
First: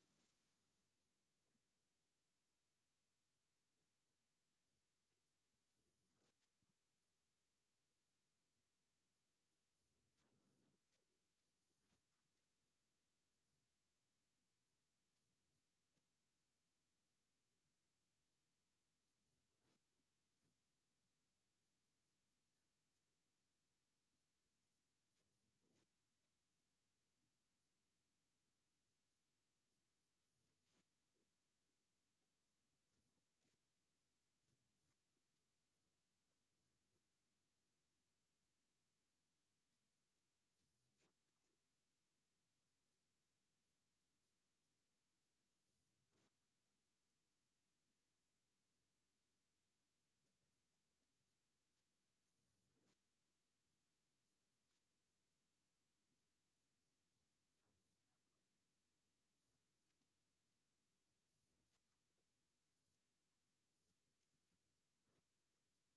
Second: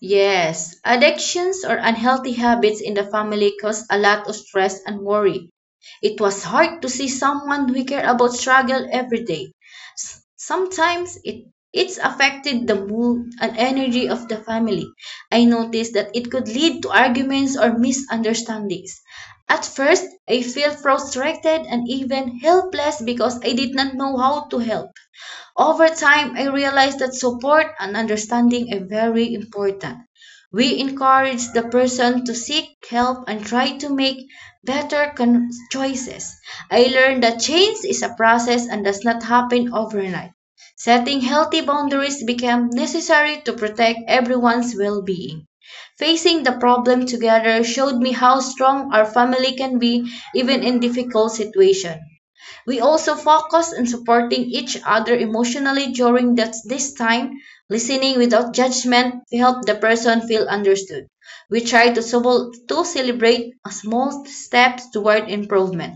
Speaker 2: Yes, addictions or unhealthy habits in the family cause a lot of stress and worry. It was hard to see someone we care about struggle every day. S- Sometimes it it's affected the mood and energy of the family. I noticed that it could lead to arguments or misunderstandings. At first, I felt frustrated and even helpless because I did not know how to help. Over time, I realized that support and understanding are very important. We encourage the person to seek help and try to make better con- choices. I learned that change is a process and does not happen overnight. Setting healthy boundaries became necessary to protect everyone's well being. Facing the problem together showed me how strong our family can be even in difficult situations. We also focused on supporting each other emotionally during that, this time. Listening without judgment helped the person feel understood. We tried to, sobol- to celebrate small steps toward improvement,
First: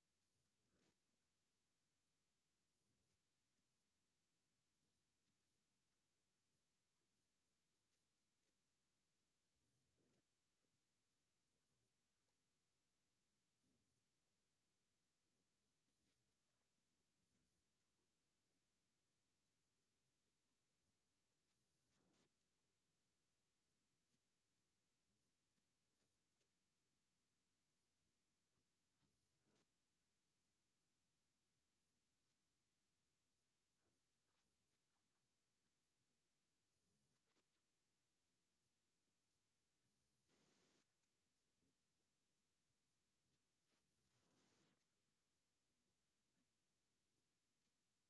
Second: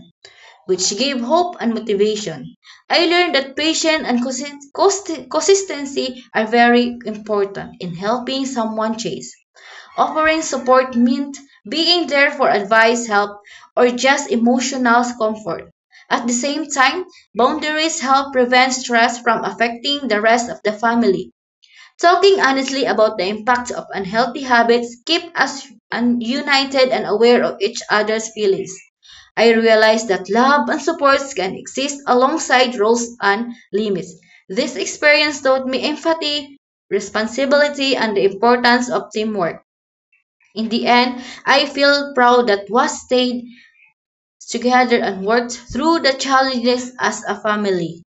Speaker 2: which gave hope and motivation. I learned that patience and consi- consi- consistency are very important in helping someone change. Offering support meant being there for advice, help, or just emotional comfort. At the same time, boundaries help prevent stress from affecting the rest of the family. Talking honestly about the impact of unhealthy habits keep us un- united and aware of each other's feelings. I realized that love and supports can exist alongside rules and limits. This experience taught me empathy, responsibility, and the importance of teamwork. In the end, I feel proud that we stayed together and worked through the challenges as a family.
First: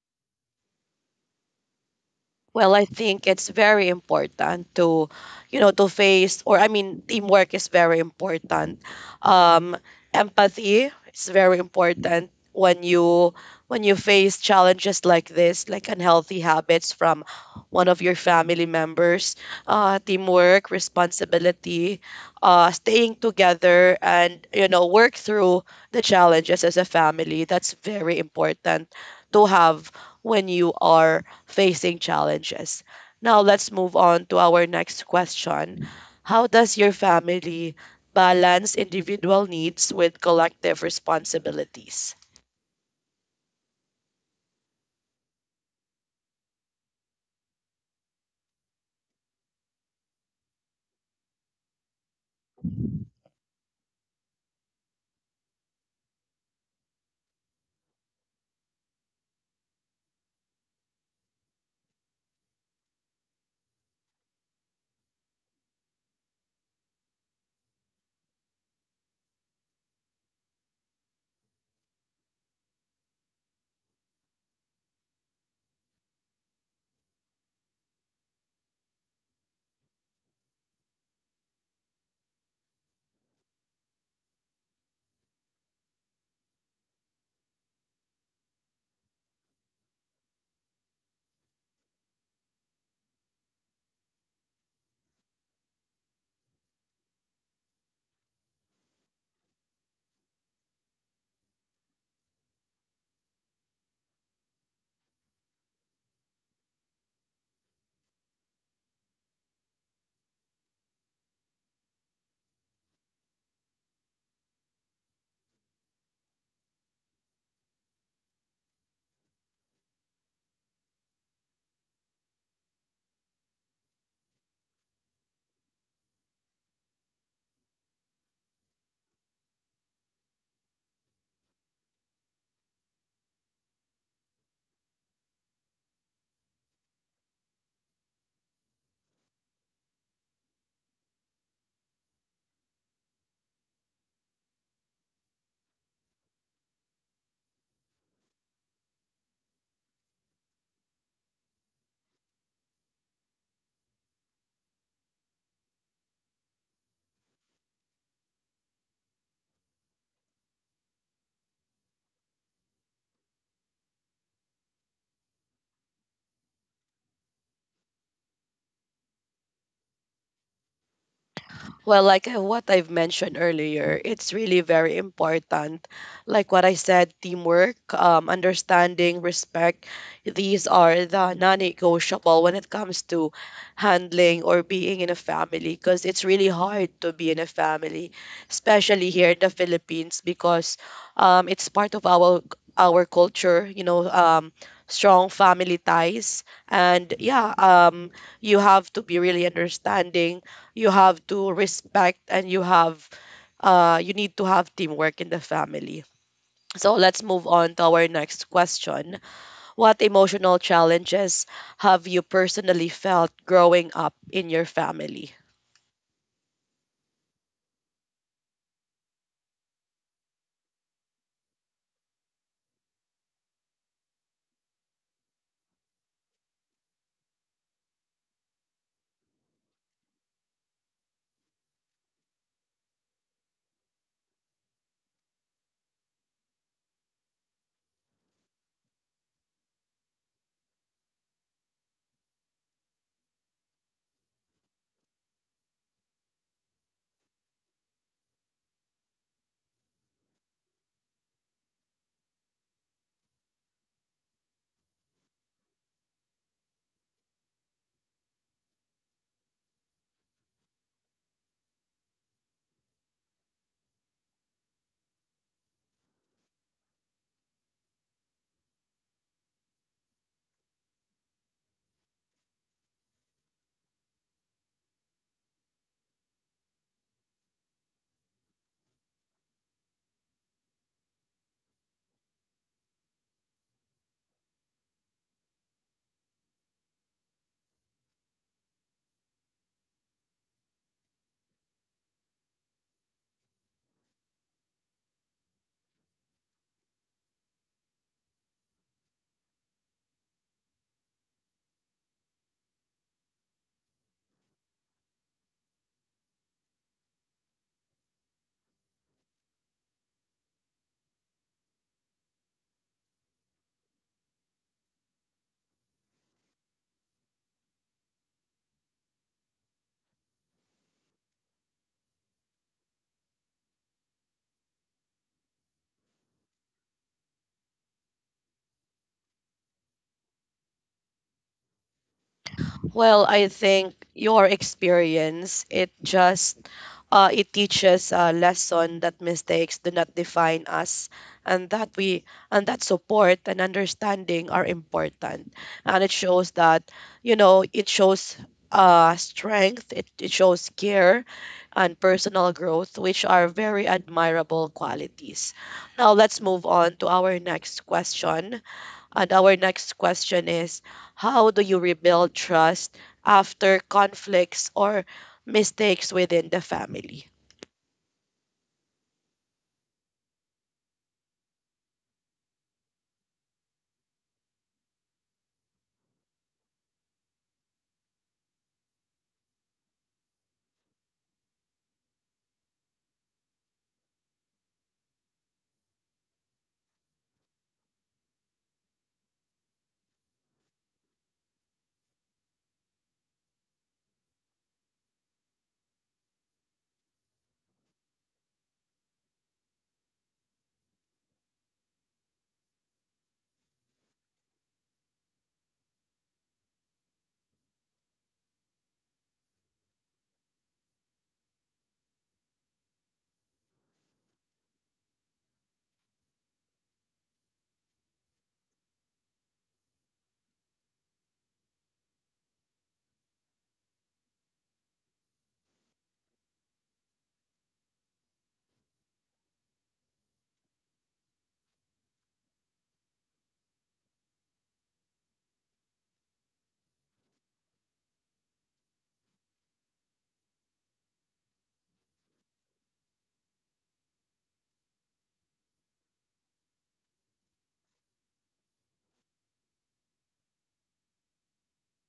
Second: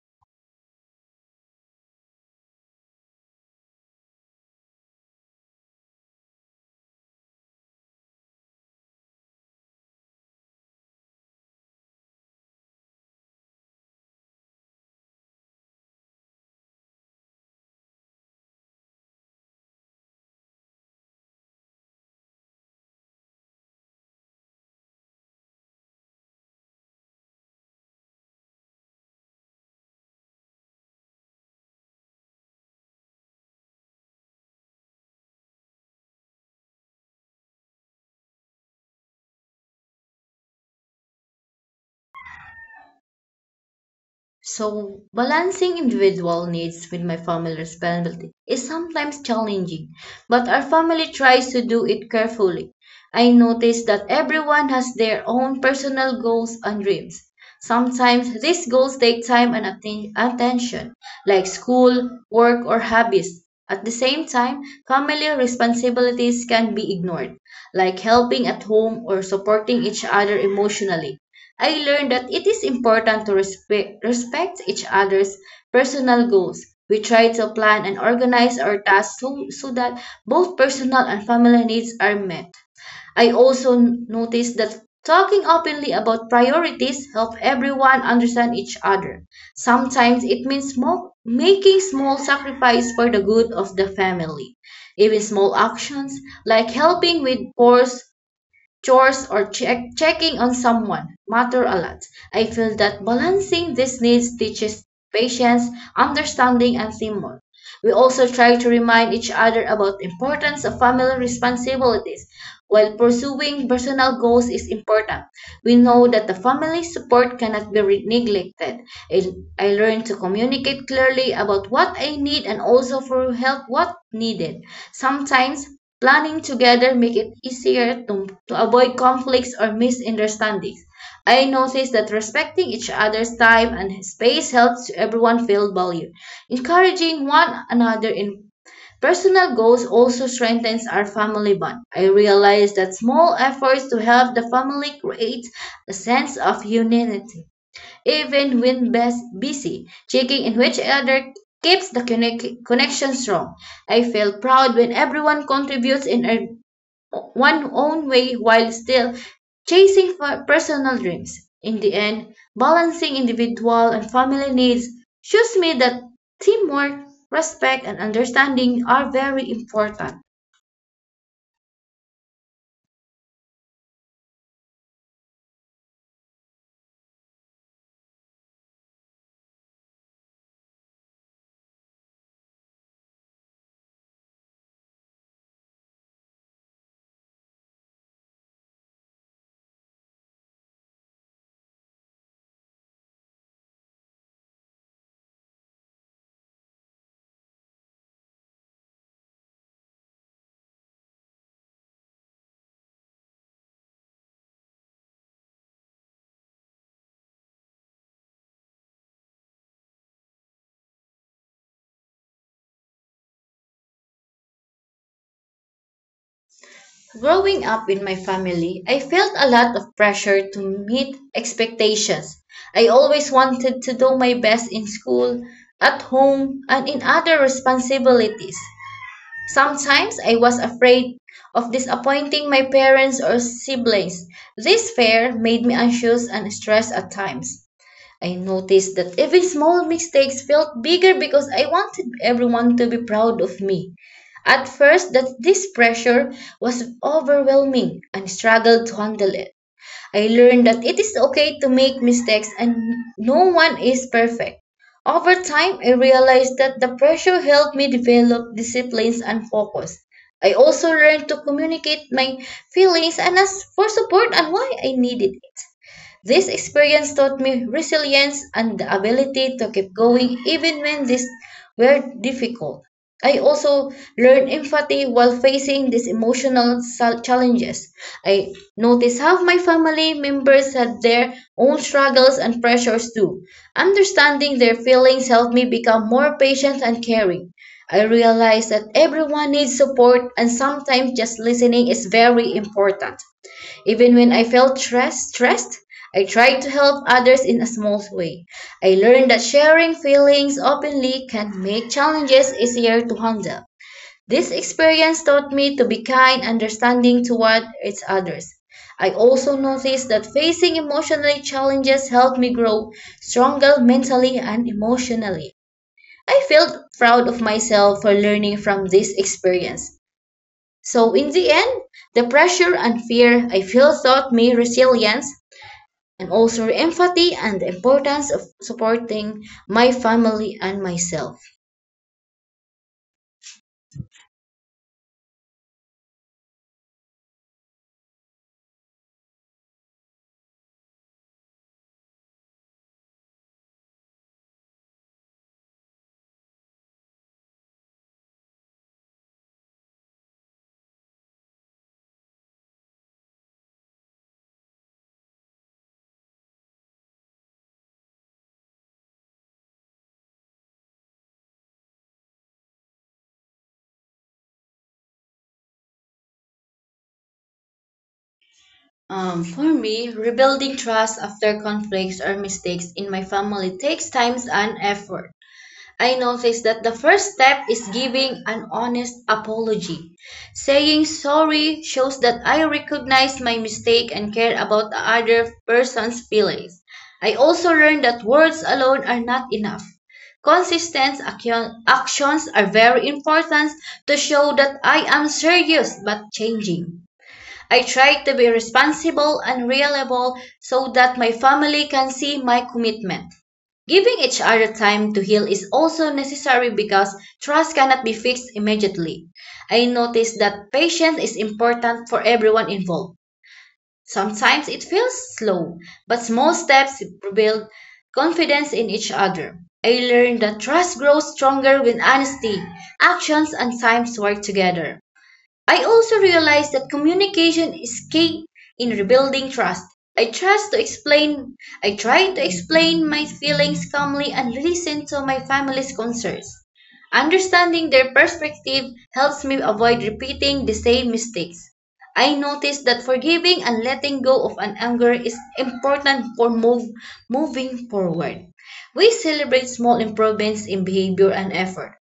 Speaker 1: Well, I think it's very important to, you know, to face, or I mean, teamwork is very important. Um, Empathy is very important when you, when you face challenges like this, like unhealthy habits from one of your family members. Uh, teamwork, responsibility, uh, staying together, and, you know, work through the challenges as a family. That's very important to have when you are facing challenges. Now, let's move on to our next question. How does your family balance individual needs with collective responsibilities?
Speaker 2: So, balancing individual needs with my family responsibility is sometimes challenging, but our family tries to do it carefully. I notice that everyone has their own personal goals and dreams. Sometimes these goals take time and atten- attention, like school, work, or hobbies. At the same time, family responsibilities can be ignored, like helping at home or supporting each other emotionally. I learned that it is important to respe- respect each other's personal goals. We try to plan and organize our tasks so, so that both personal and family needs are met. I also n- noticed that talking openly about priorities help everyone understand each other. Sometimes it means small, making small sacrifice for the good of the family. Even small actions like helping with chores chores or check, checking on someone matter a lot. I feel that balancing these needs teaches patience, understanding, and teamwork. We also try to remind each other about the importance of family responsibilities. While pursuing personal goals is important, we know that the family support cannot be re- neglected. I, I learned to communicate clearly about what I need and also for help what needed. Sometimes planning together make it easier to, to avoid conflicts or misunderstandings. I noticed that respecting each other's time and space helps everyone feel valued. Encouraging one another in personal goals also strengthens our family bond. I realize that small efforts to help the family create a sense of unity, even when best busy. Checking in which other keeps the connect- connection strong. I feel proud when everyone contributes in a one own way while still chasing for personal dreams. In the end, balancing individual and family needs shows me that teamwork, respect, and understanding are very important.
Speaker 1: Well, like uh, what I've mentioned earlier, it's really very important. Like what I said, teamwork, um, understanding, respect, these are the non-negotiable when it comes to handling or being in a family, because it's really hard to be in a family, especially here in the Philippines, because, um, it's part of our our culture, you know, um, strong family ties. And yeah, um, you have to be really understanding, you have to respect, and you have uh you need to have teamwork in the family. So let's move on to our next question. What emotional challenges have you personally felt growing up in your family?
Speaker 2: Growing up in my family, I felt a lot of pressure to meet expectations. I always wanted to do my best in school, at home, and in other responsibilities. Sometimes I was afraid of disappointing my parents or siblings. This fear made me anxious and stressed at times. I noticed that even small mistakes felt bigger because I wanted everyone to be proud of me. At first, that this pressure was overwhelming and struggled to handle it. I learned that it is okay to make mistakes and no one is perfect. Over time, I realized that the pressure helped me develop disciplines and focus. I also learned to communicate my feelings and ask for support and why I needed it. This experience taught me resilience and the ability to keep going even when these were difficult. I also learned empathy while facing these emotional sal- challenges. I noticed how my family members had their own struggles and pressures too. Understanding their feelings helped me become more patient and caring. I realized that everyone needs support and sometimes just listening is very important. Even when I felt stress, stressed, I tried to help others in a small way. I learned that sharing feelings openly can make challenges easier to handle. This experience taught me to be kind, understanding toward its others. I also noticed that facing emotional challenges helped me grow stronger mentally and emotionally. I felt proud of myself for learning from this experience. So in the end, the pressure and fear I feel taught me resilience and also empathy and the importance of supporting my family and myself.
Speaker 1: Well, I think your experience, it just, uh, it teaches a lesson that mistakes do not define us, and that we and that support and understanding are important. And it shows that, you know, it shows uh strength, it, it shows care and personal growth, which are very admirable qualities. Now let's move on to our next question. And our next question is, how do you rebuild trust after conflicts or mistakes within the family?
Speaker 2: Um, for me, rebuilding trust after conflicts or mistakes in my family takes time and effort. I noticed that the first step is giving an honest apology. Saying sorry shows that I recognize my mistake and care about the other person's feelings. I also learned that words alone are not enough. Consistent accio- actions are very important to show that I am serious but changing. I try to be responsible and reliable so that my family can see my commitment. Giving each other time to heal is also necessary because trust cannot be fixed immediately. I notice that patience is important for everyone involved. Sometimes it feels slow, but small steps build confidence in each other. I learned that trust grows stronger when honesty, actions, and time. Work together. I also realized that communication is key in rebuilding trust. I trust to explain I tried to explain my feelings calmly and listen to my family's concerns. Understanding their perspective helps me avoid repeating the same mistakes. I noticed that forgiving and letting go of an anger is important for move, moving forward. We celebrate small improvements in behavior and effort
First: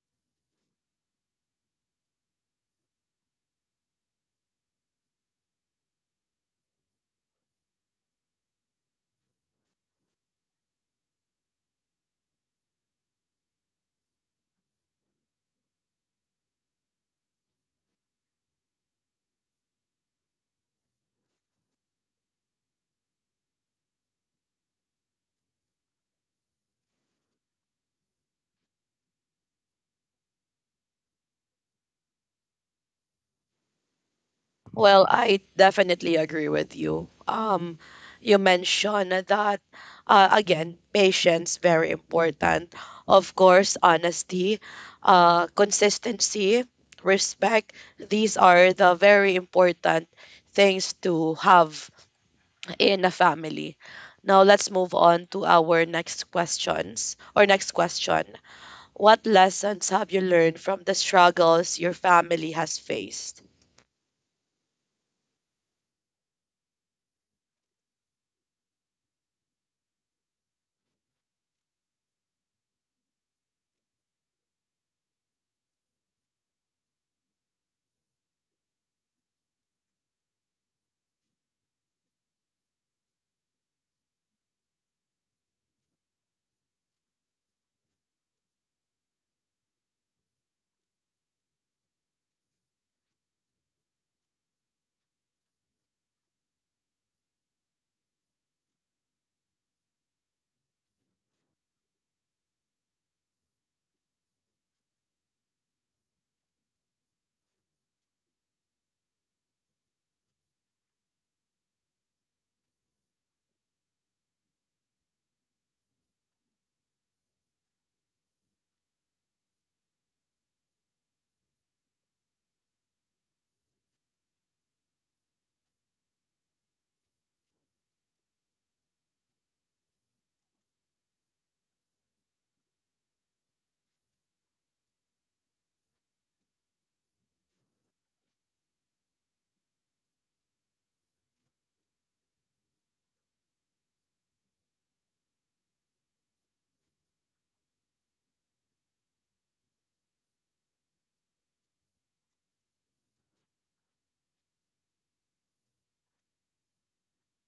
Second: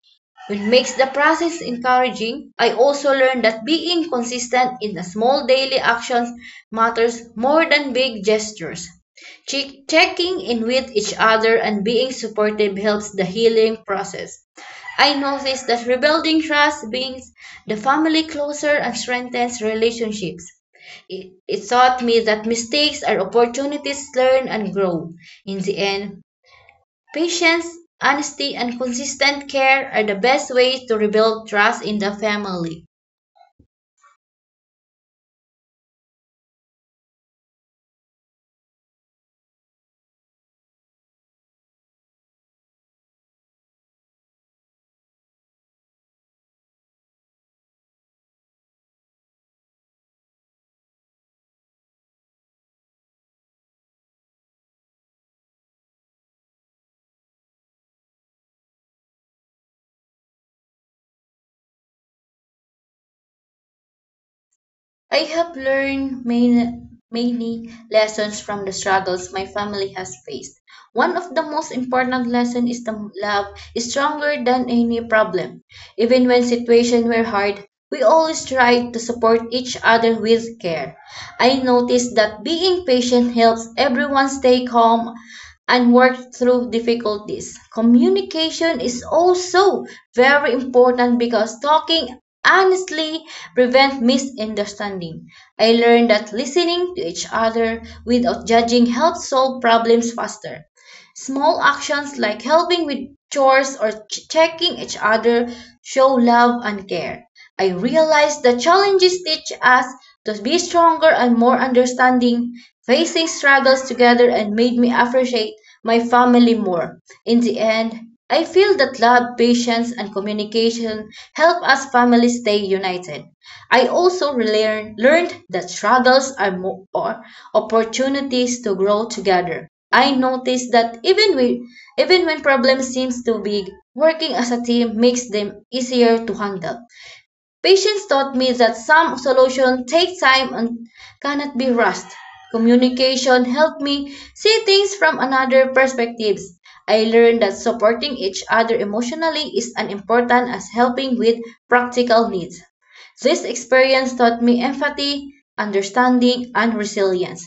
Speaker 2: which makes the process encouraging. I also learned that being consistent in the small daily actions matters more than big gestures. Che- Checking in with each other and being supportive helps the healing process. I noticed that rebuilding trust brings the family closer and strengthens relationships. It, it taught me that mistakes are opportunities to learn and grow. In the end, patience, honesty, and consistent care are the best ways to rebuild trust in the family.
Speaker 1: Well, I definitely agree with you. Um, you mentioned that, uh, again, patience, very important. Of course, honesty, uh, consistency, respect. These are the very important things to have in a family. Now let's move on to our next questions or next question. What lessons have you learned from the struggles your family has faced?
Speaker 2: I have learned many, many lessons from the struggles my family has faced. One of the most important lessons is that love is stronger than any problem. Even when situations were hard, we always tried to support each other with care. I noticed that being patient helps everyone stay calm and work through difficulties. Communication is also very important because talking honestly prevents misunderstanding. I learned that listening to each other without judging helps solve problems faster. Small actions like helping with chores or ch- checking each other show love and care. I realize the challenges teach us to be stronger and more understanding. Facing struggles together and made me appreciate my family more. In the end, I feel that love, patience, and communication help us families stay united. I also relearn, learned that struggles are more or opportunities to grow together. I noticed that even we, even when problems seems too big, working as a team makes them easier to handle. Patience taught me that some solutions take time and cannot be rushed. Communication helped me see things from another perspectives. I learned that supporting each other emotionally is as important as helping with practical needs. This experience taught me empathy, understanding, and resilience.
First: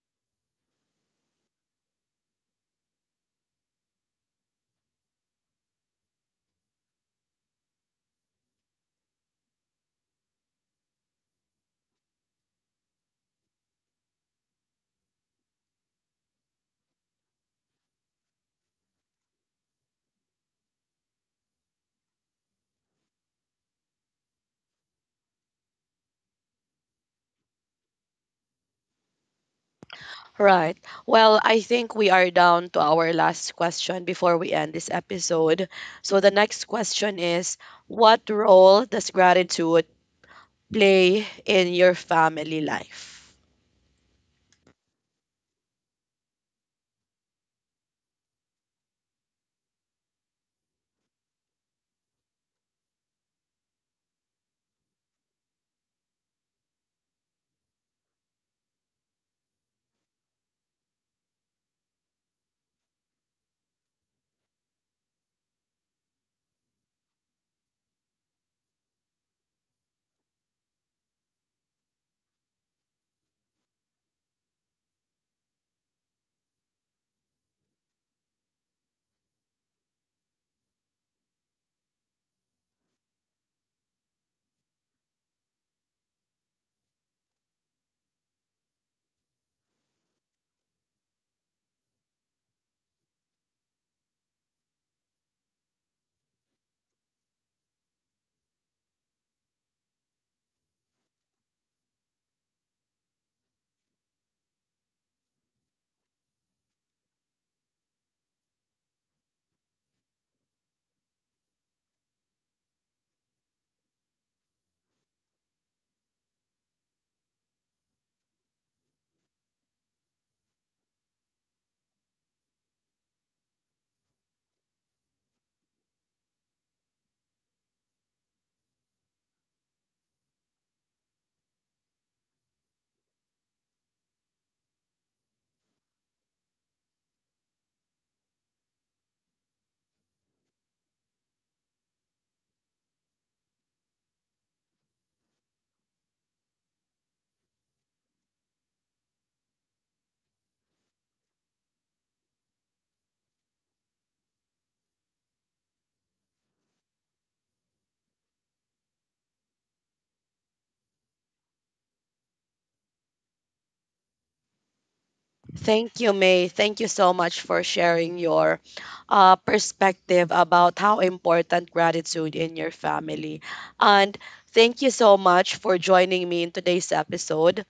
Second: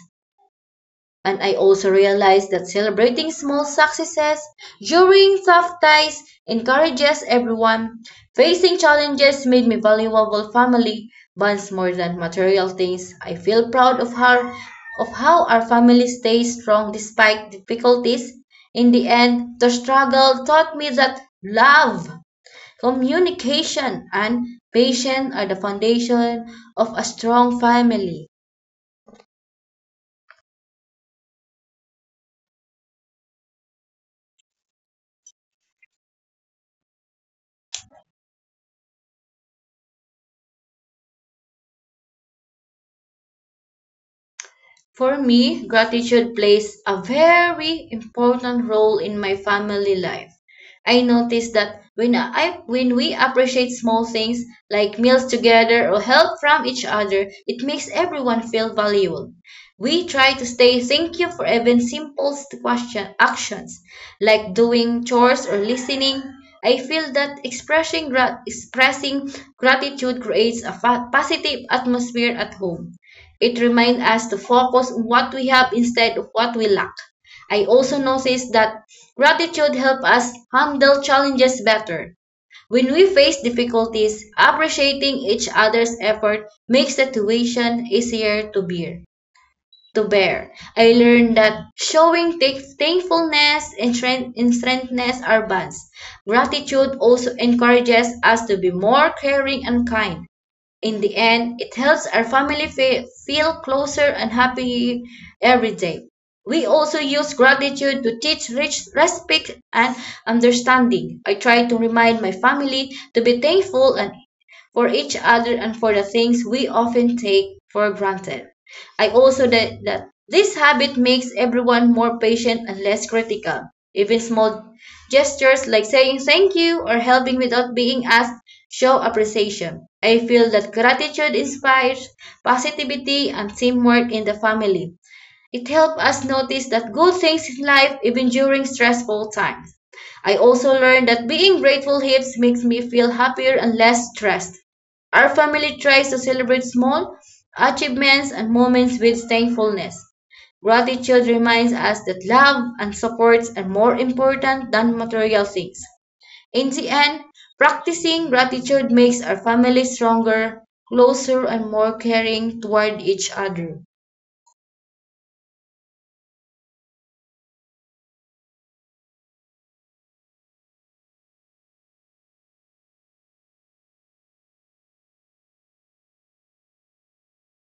Speaker 2: And I also realized that celebrating small successes during tough times encourages everyone. Facing challenges made me valuable family bonds more than material things. I feel proud of her, of how our family stays strong despite difficulties. In the end, the struggle taught me that love, communication, and patience are the foundation of a strong family.
Speaker 1: Right. Well, I think we are down to our last question before we end this episode. So the next question is, what role does gratitude play in your family life?
Speaker 2: For me, gratitude plays a very important role in my family life. I notice that when I when we appreciate small things like meals together or help from each other, it makes everyone feel valuable. We try to stay thank you for even simple st- question actions like doing chores or listening. I feel that expressing grat- expressing gratitude creates a fa- positive atmosphere at home. It reminds us to focus on what we have instead of what we lack. I also noticed that gratitude helps us handle challenges better. When we face difficulties, appreciating each other's effort makes the situation easier to bear. To bear, I learned that showing thank- thankfulness and strength and strengthness are bonds. Gratitude also encourages us to be more caring and kind. In the end, it helps our family fe- feel closer and happy every day. We also use gratitude to teach rich respect and understanding. I try to remind my family to be thankful and for each other and for the things we often take for granted. I also that, that this habit makes everyone more patient and less critical. Even small gestures like saying thank you or helping without being asked show appreciation. I feel that gratitude inspires positivity and teamwork in the family. It helped us notice that good things in life even during stressful times. I also learned that being grateful helps makes me feel happier and less stressed. Our family tries to celebrate small achievements and moments with thankfulness. Gratitude reminds us that love and supports are more important than material things. In the end, practicing gratitude makes our family stronger, closer, and more caring toward each other.
Speaker 1: Thank you, May. Thank you so much for sharing your uh, perspective about how important gratitude in your family. And thank you so much for joining me in today's episode.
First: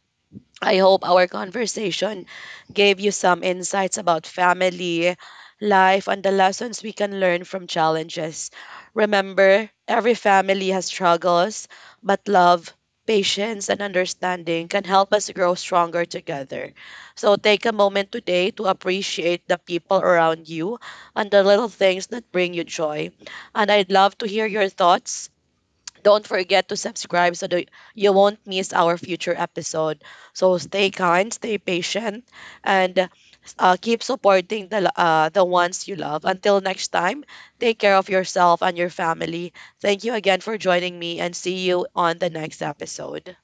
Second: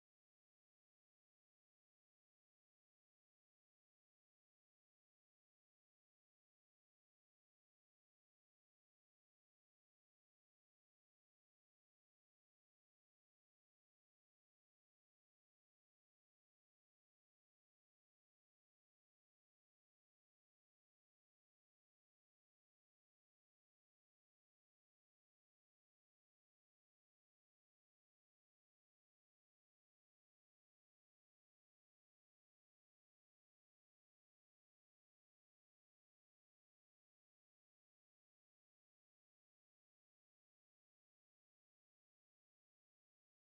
Speaker 1: I hope our conversation gave you some insights about family, life, and the lessons we can learn from challenges. Remember, every family has struggles, but love, patience, and understanding can help us grow stronger together. So take a moment today to appreciate the people around you and the little things that bring you joy. And I'd love to hear your thoughts. Don't forget to subscribe so that you won't miss our future episode. So stay kind, stay patient, and uh, keep supporting the lo- uh, the ones you love. Until next time, take care of yourself and your family. Thank you again for joining me, and see you on the next episode.